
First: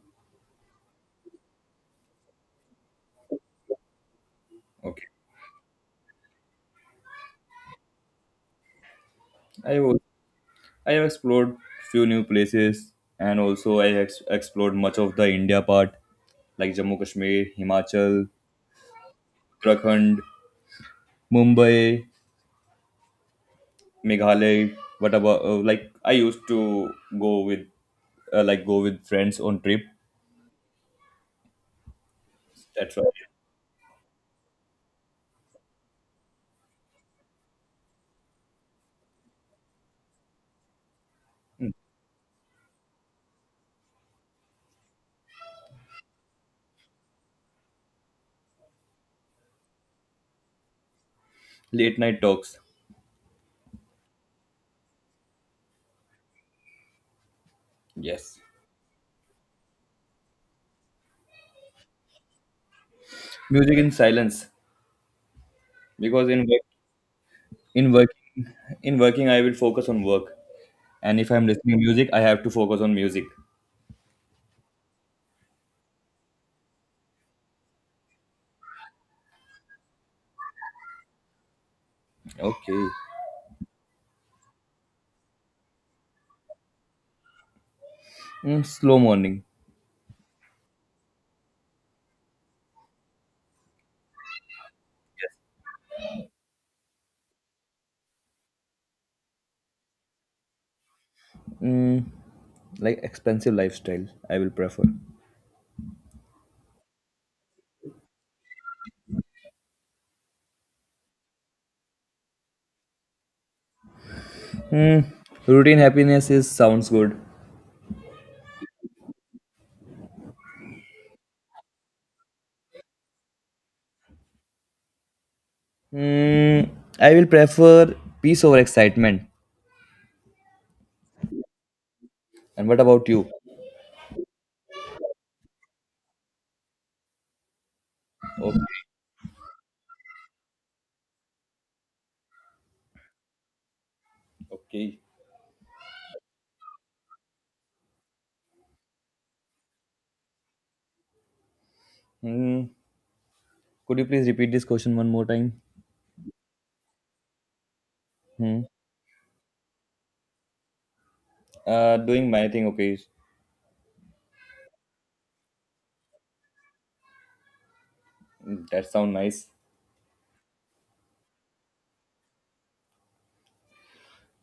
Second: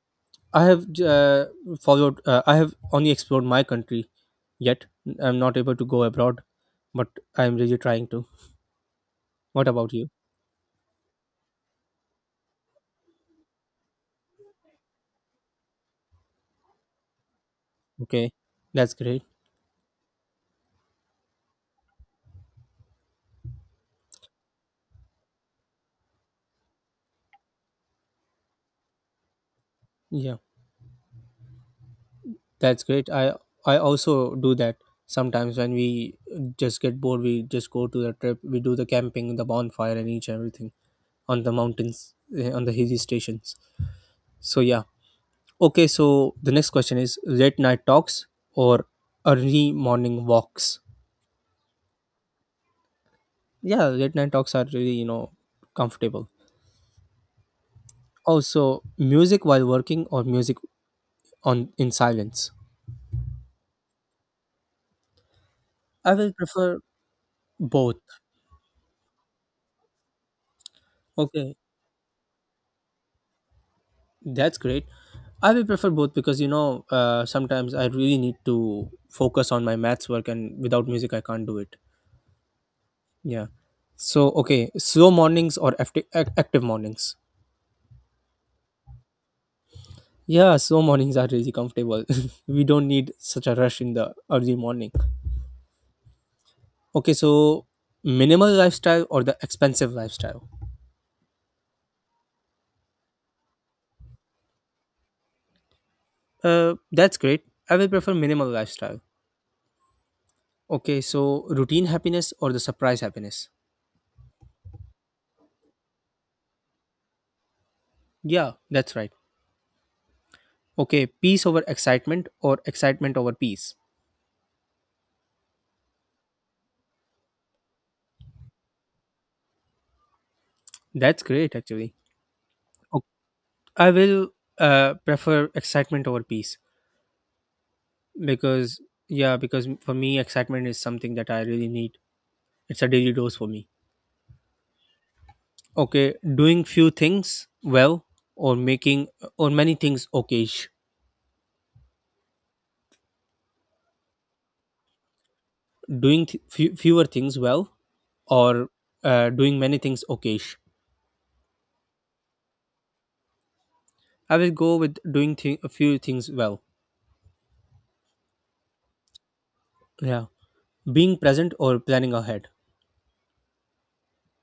[SPEAKER 1] I have uh, followed. Uh, I have only explored my country yet.
[SPEAKER 2] Okay,
[SPEAKER 1] I'm not able to go abroad, but I'm really trying to. What
[SPEAKER 2] i
[SPEAKER 1] about
[SPEAKER 2] have
[SPEAKER 1] you?
[SPEAKER 2] i have explored few new places, and also i ex- explored much of the India part, like Jammu Kashmir, Himachal,
[SPEAKER 1] Okay, that's great.
[SPEAKER 2] Uttarakhand, Mumbai, Meghalaya. What about, uh, like I used to go with, uh, like go with friends on trip.
[SPEAKER 1] Yeah. That's
[SPEAKER 2] That's
[SPEAKER 1] great.
[SPEAKER 2] right.
[SPEAKER 1] I I also do that sometimes when we just get bored. We just go to the trip. We do the camping, the bonfire, and each and everything on the mountains, eh, on the hilly stations. So yeah. Okay. So the next question is late night talks or early morning walks.
[SPEAKER 2] Late night talks.
[SPEAKER 1] Yeah, late night talks are really you know comfortable.
[SPEAKER 2] Yes.
[SPEAKER 1] Also, music while working or music on in silence.
[SPEAKER 2] Music in silence
[SPEAKER 1] I
[SPEAKER 2] because
[SPEAKER 1] will
[SPEAKER 2] in work,
[SPEAKER 1] prefer
[SPEAKER 2] in
[SPEAKER 1] both.
[SPEAKER 2] working in working I will focus on work, and if I'm
[SPEAKER 1] Okay.
[SPEAKER 2] listening music, I have to focus on music.
[SPEAKER 1] That's great. I will prefer both because you know uh, sometimes I really need to focus on my maths work, and without music I can't do it.
[SPEAKER 2] Okay.
[SPEAKER 1] Yeah. So okay, slow mornings or active active mornings.
[SPEAKER 2] Mm, slow morning.
[SPEAKER 1] Yeah, slow mornings are really comfortable. We don't need such a rush in the early morning. Okay, so minimal lifestyle or the expensive lifestyle.
[SPEAKER 2] Mm, like expensive lifestyle, I will prefer.
[SPEAKER 1] Uh, that's great. I will prefer minimal lifestyle. Okay, so routine happiness or the surprise happiness.
[SPEAKER 2] Mm, Routine happiness is sounds good.
[SPEAKER 1] Yeah, that's right. Okay, peace over excitement or excitement over peace.
[SPEAKER 2] Mm, I will prefer peace over excitement.
[SPEAKER 1] That's great, actually.
[SPEAKER 2] And what
[SPEAKER 1] Ok-
[SPEAKER 2] about you?
[SPEAKER 1] I will uh, prefer excitement over peace because,
[SPEAKER 2] Okay.
[SPEAKER 1] yeah, because for me, excitement is something that I really need. It's a daily dose for me.
[SPEAKER 2] Okay.
[SPEAKER 1] Okay, doing few things well or making or many things okay.
[SPEAKER 2] Hmm. Could you please repeat this question one more time?
[SPEAKER 1] Doing th- few, fewer things well
[SPEAKER 2] Hmm.
[SPEAKER 1] or uh, doing many things okay.
[SPEAKER 2] Uh, doing my thing. Okay.
[SPEAKER 1] I will go with doing th- a few things well.
[SPEAKER 2] That sound nice.
[SPEAKER 1] Yeah, being present or planning ahead.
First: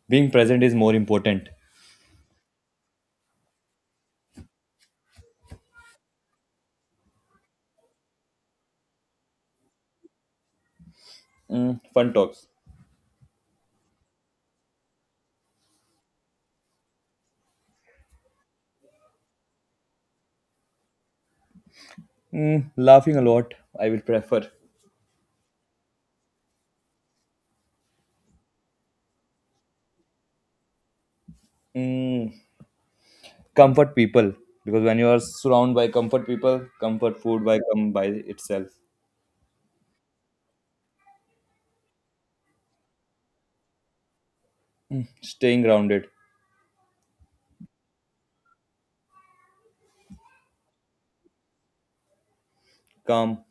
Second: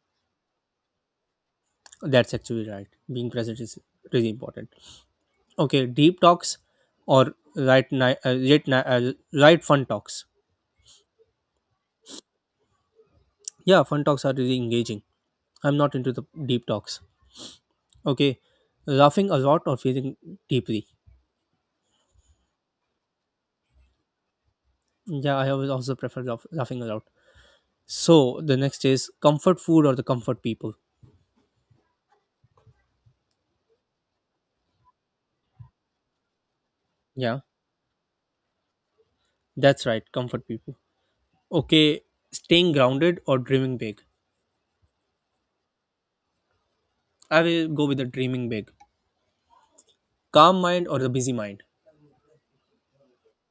[SPEAKER 2] Being present is more important.
[SPEAKER 1] That's actually right. Being present is really important. Okay, deep talks or right night, uh, late night, uh, right fun talks.
[SPEAKER 2] Hmm. Fun talks.
[SPEAKER 1] Yeah, fun talks are really engaging. I'm not into the deep talks. Okay, laughing a lot or feeling deeply.
[SPEAKER 2] Hmm. Laughing a lot, I will prefer.
[SPEAKER 1] Yeah, I always also prefer laugh- laughing a lot. So the next is comfort food or the comfort people.
[SPEAKER 2] Hmm. Comfort people, because when you are surrounded by comfort people, comfort
[SPEAKER 1] Yeah,
[SPEAKER 2] food by come by itself.
[SPEAKER 1] that's right, comfort people. Okay, staying grounded or dreaming big.
[SPEAKER 2] Staying grounded,
[SPEAKER 1] I will go with the dreaming big. Calm mind or the busy mind.
[SPEAKER 2] calm,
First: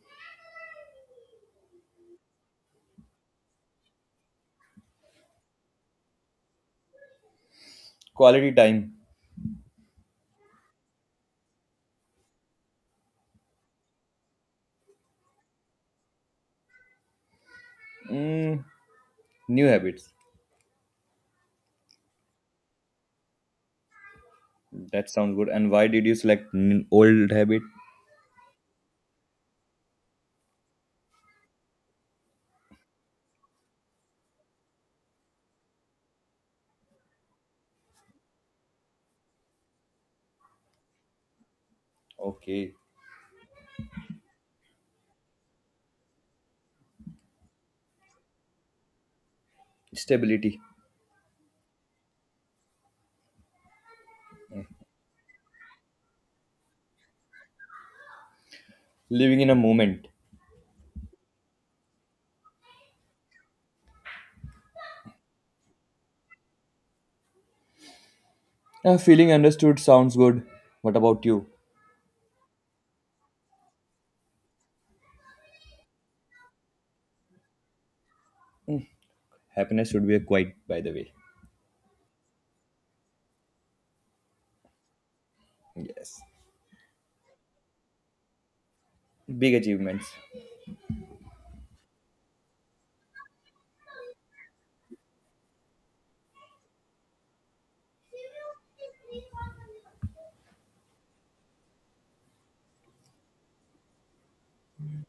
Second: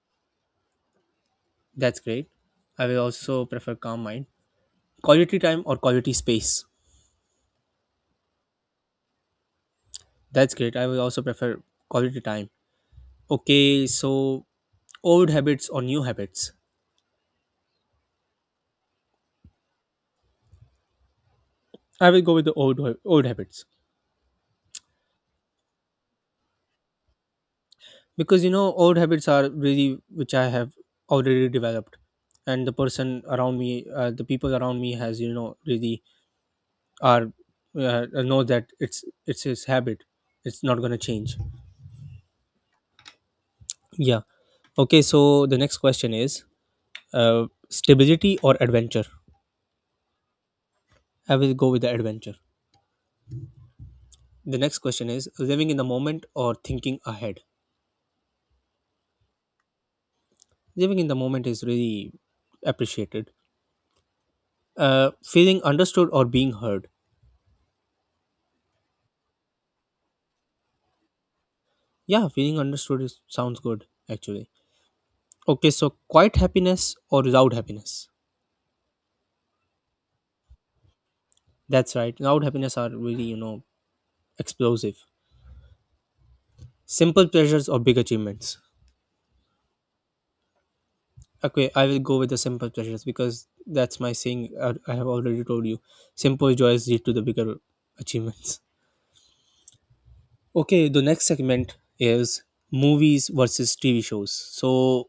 [SPEAKER 1] That's great. I will also prefer calm mind. Quality time or quality space.
[SPEAKER 2] quality time.
[SPEAKER 1] That's great. I will also prefer quality time. Okay, so old habits or new habits.
[SPEAKER 2] Mm, New habits.
[SPEAKER 1] I will go with the old old habits
[SPEAKER 2] That sounds good. And why did you select n- old habit?
[SPEAKER 1] because you know old habits are really which I have already developed, and the person around me, uh, the people around me has you know really are uh, know that it's it's his habit. It's not gonna change.
[SPEAKER 2] Okay.
[SPEAKER 1] Yeah. Okay. So the next question is uh, stability or adventure.
[SPEAKER 2] Stability.
[SPEAKER 1] I will go with the adventure. The next question is living in the moment or thinking ahead.
[SPEAKER 2] Living in a moment.
[SPEAKER 1] Living in the moment is really appreciated. Uh, feeling understood or being heard?
[SPEAKER 2] Uh, feeling understood sounds good. What about you?
[SPEAKER 1] Yeah, feeling understood is, sounds good actually. Okay, so quiet happiness or loud happiness.
[SPEAKER 2] Happiness should be a quiet, by the way.
[SPEAKER 1] That's right, loud happiness are really you know explosive.
[SPEAKER 2] Yes.
[SPEAKER 1] Simple pleasures or big achievements?
[SPEAKER 2] Big achievements.
[SPEAKER 1] Okay, I will go with the simple pleasures because that's my saying. I I have already told you. Simple joys lead to the bigger achievements. Okay, the next segment is movies versus T V shows. So,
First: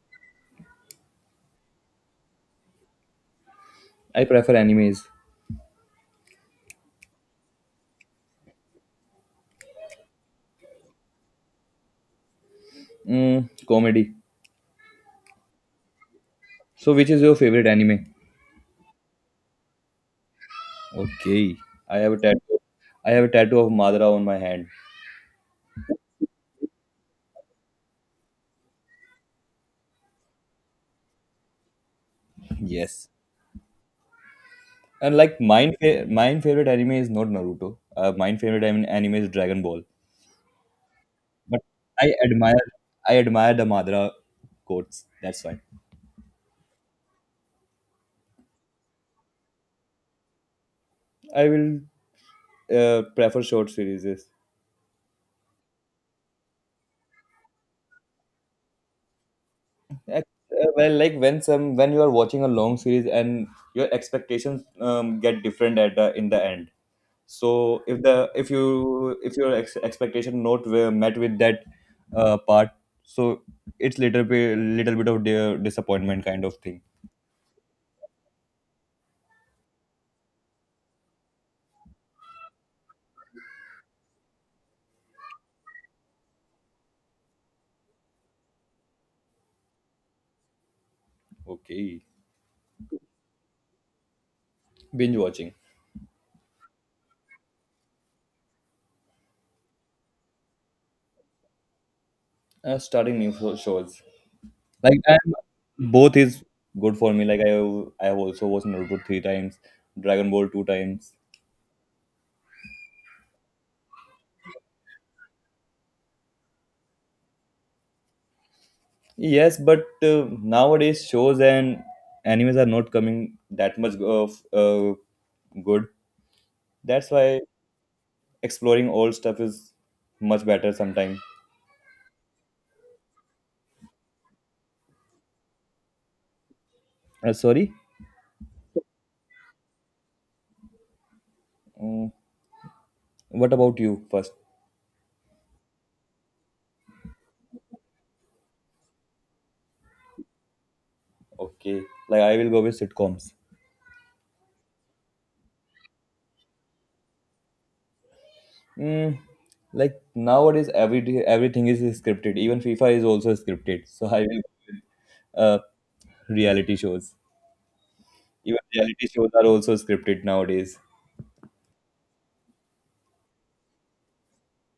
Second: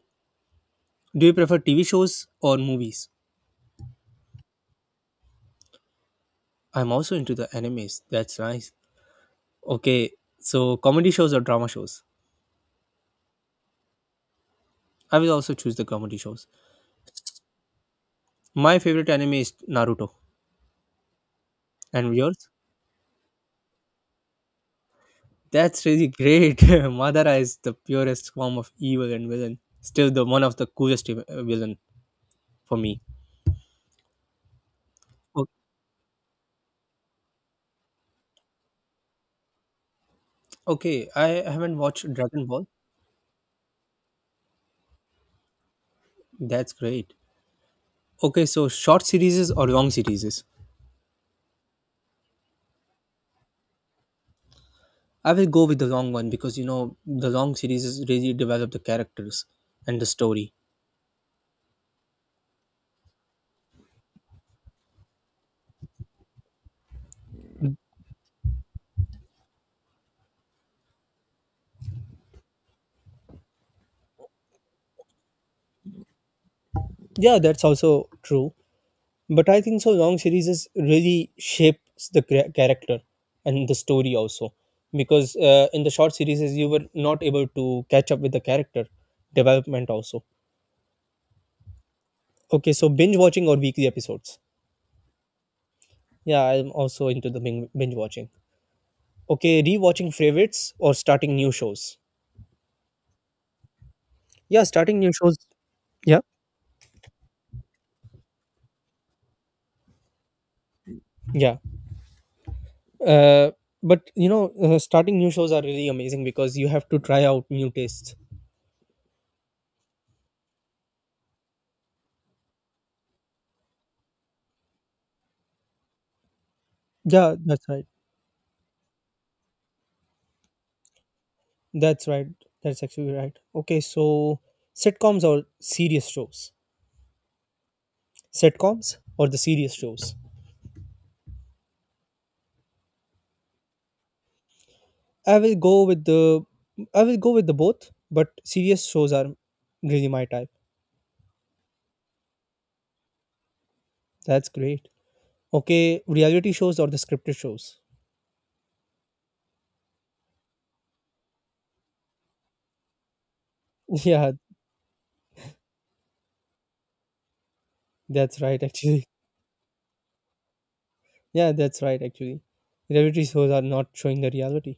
[SPEAKER 1] do you prefer T V shows or movies?
[SPEAKER 2] I prefer animes.
[SPEAKER 1] I'm also into the animes. That's nice. Okay, so comedy shows or drama shows?
[SPEAKER 2] Mm, comedy.
[SPEAKER 1] I will also choose the comedy shows.
[SPEAKER 2] So, which is your favorite anime?
[SPEAKER 1] My favorite anime is Naruto.
[SPEAKER 2] Okay. I have
[SPEAKER 1] And
[SPEAKER 2] a
[SPEAKER 1] yours?
[SPEAKER 2] tattoo. I have a tattoo of Madara on my hand.
[SPEAKER 1] That's really great. Madara is the purest form of evil and villain. Still, the one of the coolest ev- uh, villain for me.
[SPEAKER 2] Yes. And like
[SPEAKER 1] O-
[SPEAKER 2] mine, fa- mine favorite anime is not Naruto. Uh, mine favorite an- anime is Dragon Ball.
[SPEAKER 1] Okay, I
[SPEAKER 2] But
[SPEAKER 1] haven't
[SPEAKER 2] I
[SPEAKER 1] watched Dragon
[SPEAKER 2] admire,
[SPEAKER 1] Ball.
[SPEAKER 2] I admire the Madara quotes. That's why
[SPEAKER 1] That's great. Okay, so short series or long series?
[SPEAKER 2] I will uh, prefer short series.
[SPEAKER 1] I will go with the long one because you know the long series really develop the characters and the
[SPEAKER 2] Ex-
[SPEAKER 1] story.
[SPEAKER 2] uh, Well, like when some when you are watching a long series and your expectations, um, get different at the in the end. So if the if you if your ex expectation not were met with that, uh, part, so it's little bit little bit of di- disappointment kind of thing.
[SPEAKER 1] Yeah, that's also true. But I think so long series is really shapes the cra- character and the story also because uh, in the short series you were not able to catch up with the character development also.
[SPEAKER 2] Okay,
[SPEAKER 1] Okay, so binge watching or weekly episodes.
[SPEAKER 2] binge watching.
[SPEAKER 1] Yeah, I'm also into the bing- binge watching. Okay, rewatching favorites or starting new shows.
[SPEAKER 2] Uh, starting new sho- shows.
[SPEAKER 1] Yeah, starting
[SPEAKER 2] Like,
[SPEAKER 1] new
[SPEAKER 2] I'm,
[SPEAKER 1] shows.
[SPEAKER 2] both
[SPEAKER 1] Yeah.
[SPEAKER 2] is good for me. Like I I have also watched Naruto three times, Dragon Ball two times.
[SPEAKER 1] Yeah. Uh, but you know, uh, starting new shows are really amazing because you have to try out new tastes.
[SPEAKER 2] Yes, but uh, nowadays shows and animes are not coming that much of uh, good. That's
[SPEAKER 1] Yeah,
[SPEAKER 2] why
[SPEAKER 1] that's right.
[SPEAKER 2] exploring old stuff is much better sometimes.
[SPEAKER 1] That's right. That's actually right. Okay, so sitcoms or serious shows?
[SPEAKER 2] Uh, sorry?
[SPEAKER 1] Sitcoms or the serious shows?
[SPEAKER 2] Mm, what about you first?
[SPEAKER 1] I will go with the I will go with the both, but serious shows are really my type.
[SPEAKER 2] Okay, like I will go with sitcoms.
[SPEAKER 1] That's great. Okay, reality shows or the scripted shows?
[SPEAKER 2] Mm, like nowadays, every day, everything is scripted. Even FIFA is also scripted. So I will
[SPEAKER 1] Yeah,
[SPEAKER 2] go with uh, reality shows.
[SPEAKER 1] that's
[SPEAKER 2] Even
[SPEAKER 1] right actually.
[SPEAKER 2] reality shows are also scripted nowadays.
[SPEAKER 1] Yeah, that's right actually. Reality shows are not showing the reality.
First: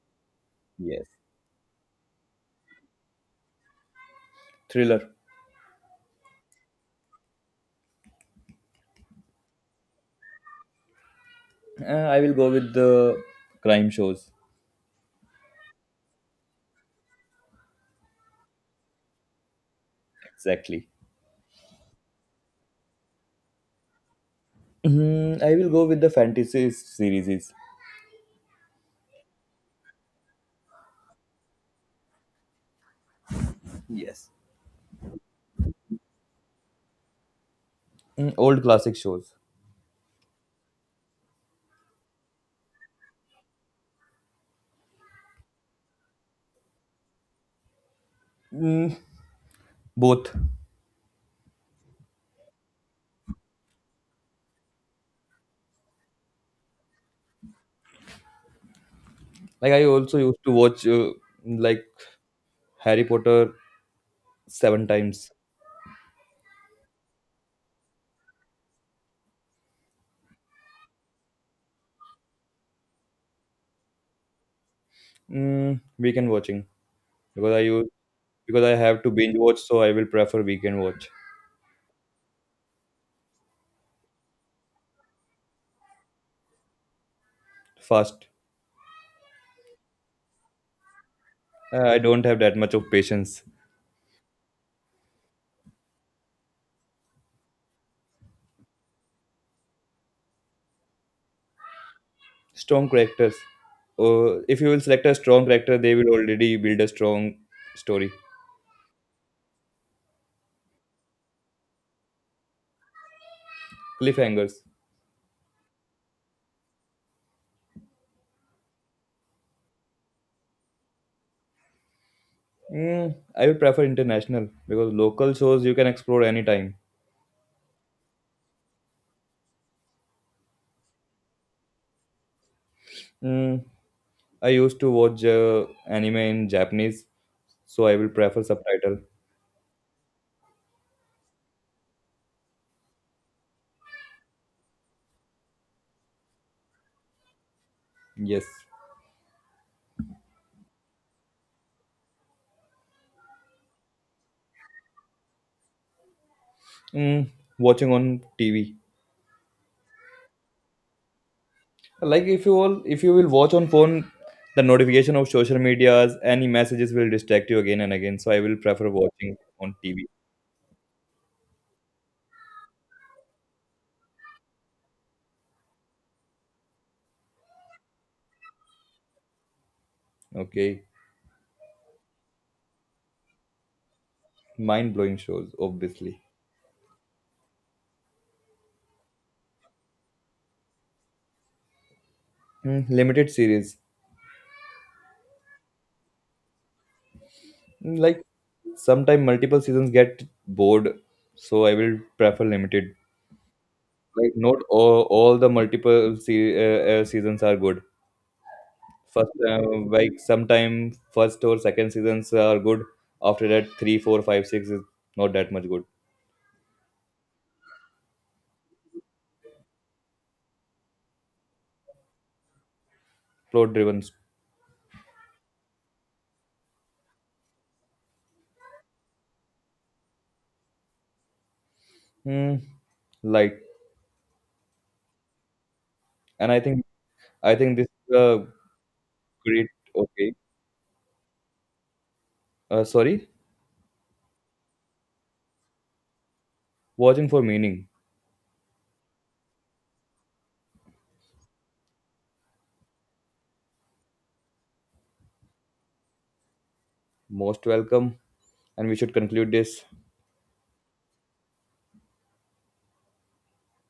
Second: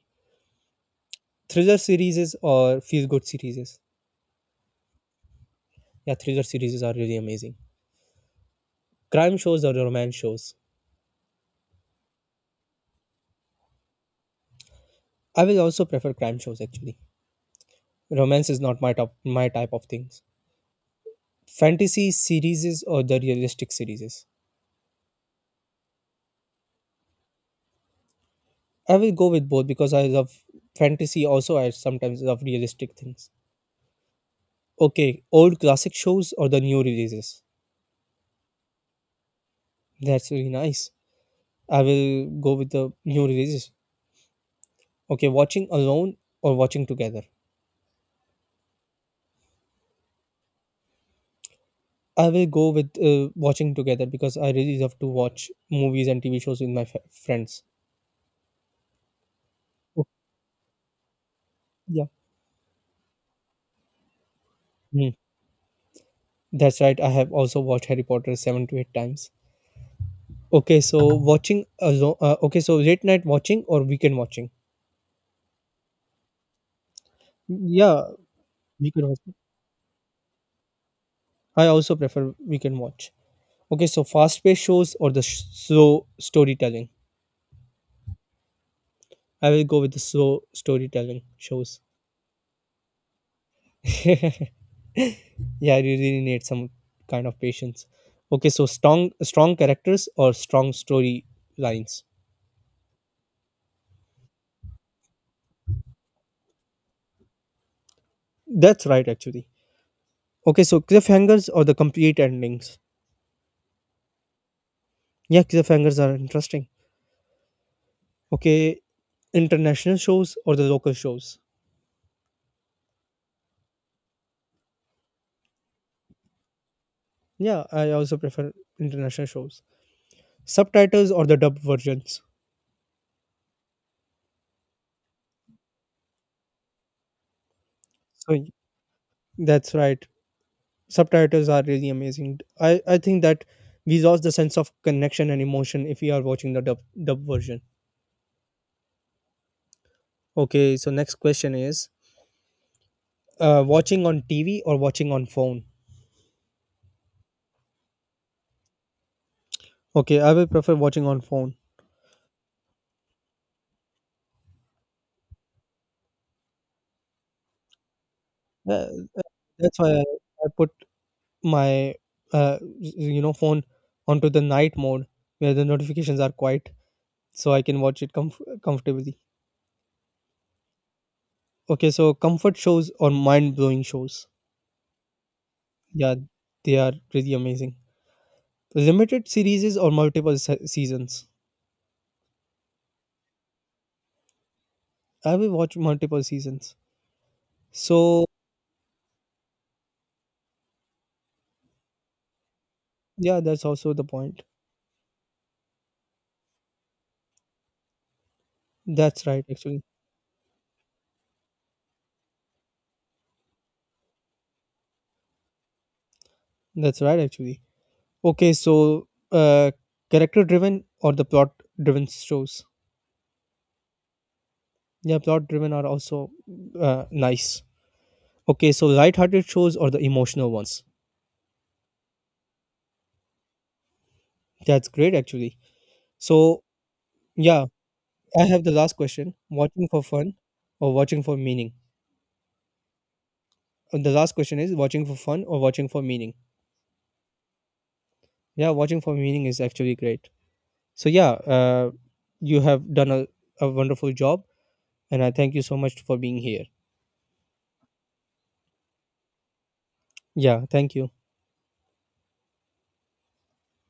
[SPEAKER 2] Yes.
[SPEAKER 1] Thriller series or feel good series?
[SPEAKER 2] Thriller.
[SPEAKER 1] Yeah, thriller series are really amazing. Crime shows or romance shows?
[SPEAKER 2] Uh, I will go with the crime shows.
[SPEAKER 1] I will also prefer crime shows actually. Romance is not my top my type of things.
[SPEAKER 2] Exactly.
[SPEAKER 1] Fantasy series or the realistic series?
[SPEAKER 2] Mm, I will go with the fantasy series.
[SPEAKER 1] I will go with both because I love fantasy also, I sometimes love realistic things.
[SPEAKER 2] Yes.
[SPEAKER 1] Okay, old classic shows or the new releases?
[SPEAKER 2] Mm, old classic shows.
[SPEAKER 1] That's really nice. I will go with the new releases. Okay, watching alone or watching together?
[SPEAKER 2] Both.
[SPEAKER 1] I will go with uh, watching together because I really love to watch movies and TV shows with my f- friends.
[SPEAKER 2] Like I
[SPEAKER 1] Oh,
[SPEAKER 2] also used to watch, uh, like
[SPEAKER 1] yeah.
[SPEAKER 2] Harry Potter seven
[SPEAKER 1] Hmm.
[SPEAKER 2] times.
[SPEAKER 1] That's right, I have also watched Harry Potter seven to eight times. Okay, so watching alone. Uh, okay, so late night watching or weekend watching?
[SPEAKER 2] Mm, weekend watching, because I use
[SPEAKER 1] Yeah,
[SPEAKER 2] because I have
[SPEAKER 1] weekend
[SPEAKER 2] to
[SPEAKER 1] watching.
[SPEAKER 2] binge watch, so I will prefer weekend watch.
[SPEAKER 1] I also prefer weekend watch. Okay, so fast paced shows or the sh- slow storytelling?
[SPEAKER 2] Fast.
[SPEAKER 1] I will go with the slow storytelling shows.
[SPEAKER 2] Uh, I don't have that much of patience.
[SPEAKER 1] Yeah, you really need some kind of patience. Okay, so strong strong characters or strong story lines.
[SPEAKER 2] Strong characters. Uh, if you will select a strong character, they will already build a strong story.
[SPEAKER 1] That's right, actually. Okay, so cliffhangers or the complete endings.
[SPEAKER 2] Cliffhangers.
[SPEAKER 1] Yeah, cliffhangers are interesting. Okay, international shows or the local shows.
[SPEAKER 2] Mm, I would prefer international because local shows you can explore anytime.
[SPEAKER 1] Yeah, I also prefer international shows. Subtitles or the dubbed versions.
[SPEAKER 2] Mm, I used to watch, uh, anime in Japanese, so I will
[SPEAKER 1] So
[SPEAKER 2] prefer
[SPEAKER 1] y-
[SPEAKER 2] subtitle.
[SPEAKER 1] that's right. Subtitles are really amazing. I, I think that we lost the sense of connection and emotion if we are watching the dub, dub version.
[SPEAKER 2] Yes.
[SPEAKER 1] Okay, so next question is uh, watching on T V or watching on phone?
[SPEAKER 2] Mm, Watching on T V.
[SPEAKER 1] Okay, I will prefer watching on phone.
[SPEAKER 2] Like if you all, if you will watch on phone, the notification of social medias, any messages will distract you again and again. So I will
[SPEAKER 1] Uh,
[SPEAKER 2] prefer
[SPEAKER 1] uh,
[SPEAKER 2] watching on
[SPEAKER 1] that's why I,
[SPEAKER 2] T V.
[SPEAKER 1] I put my uh, y- you know phone onto the night mode where the notifications are quiet so I can watch it comf- comfortably.
[SPEAKER 2] Okay.
[SPEAKER 1] Okay, so comfort shows or mind blowing shows.
[SPEAKER 2] Mind blowing shows,
[SPEAKER 1] Yeah,
[SPEAKER 2] obviously.
[SPEAKER 1] they are really amazing. Limited series or multiple se- seasons.
[SPEAKER 2] Mm, limited series.
[SPEAKER 1] I will watch multiple seasons.
[SPEAKER 2] Like
[SPEAKER 1] So,
[SPEAKER 2] sometimes multiple seasons get bored, so I will prefer limited.
[SPEAKER 1] yeah, that's also the
[SPEAKER 2] Like
[SPEAKER 1] point.
[SPEAKER 2] not all, all the multiple se- uh, uh, seasons are good.
[SPEAKER 1] That's
[SPEAKER 2] First,
[SPEAKER 1] right,
[SPEAKER 2] uh,
[SPEAKER 1] actually.
[SPEAKER 2] like sometime first or second seasons are good. After that, three, four, five, six is not that much good.
[SPEAKER 1] That's right, actually. Okay, so uh, character driven or the plot driven shows.
[SPEAKER 2] Plot driven.
[SPEAKER 1] Yeah, plot driven are also uh, nice. Okay, so light hearted shows or the emotional ones.
[SPEAKER 2] hmm, like,
[SPEAKER 1] That's great, actually.
[SPEAKER 2] and I
[SPEAKER 1] So,
[SPEAKER 2] think I
[SPEAKER 1] yeah,
[SPEAKER 2] think this is
[SPEAKER 1] I
[SPEAKER 2] a
[SPEAKER 1] have the last question
[SPEAKER 2] great.
[SPEAKER 1] watching for
[SPEAKER 2] Okay,
[SPEAKER 1] fun or watching for meaning?
[SPEAKER 2] uh, sorry,
[SPEAKER 1] And the last question is watching for fun or watching for meaning?
[SPEAKER 2] watching for meaning.
[SPEAKER 1] Yeah, watching for meaning is actually great. So, yeah, uh, you have done a, a wonderful job, and I thank you so much for being here.
[SPEAKER 2] Most welcome, and we should conclude this.
[SPEAKER 1] Yeah, thank you.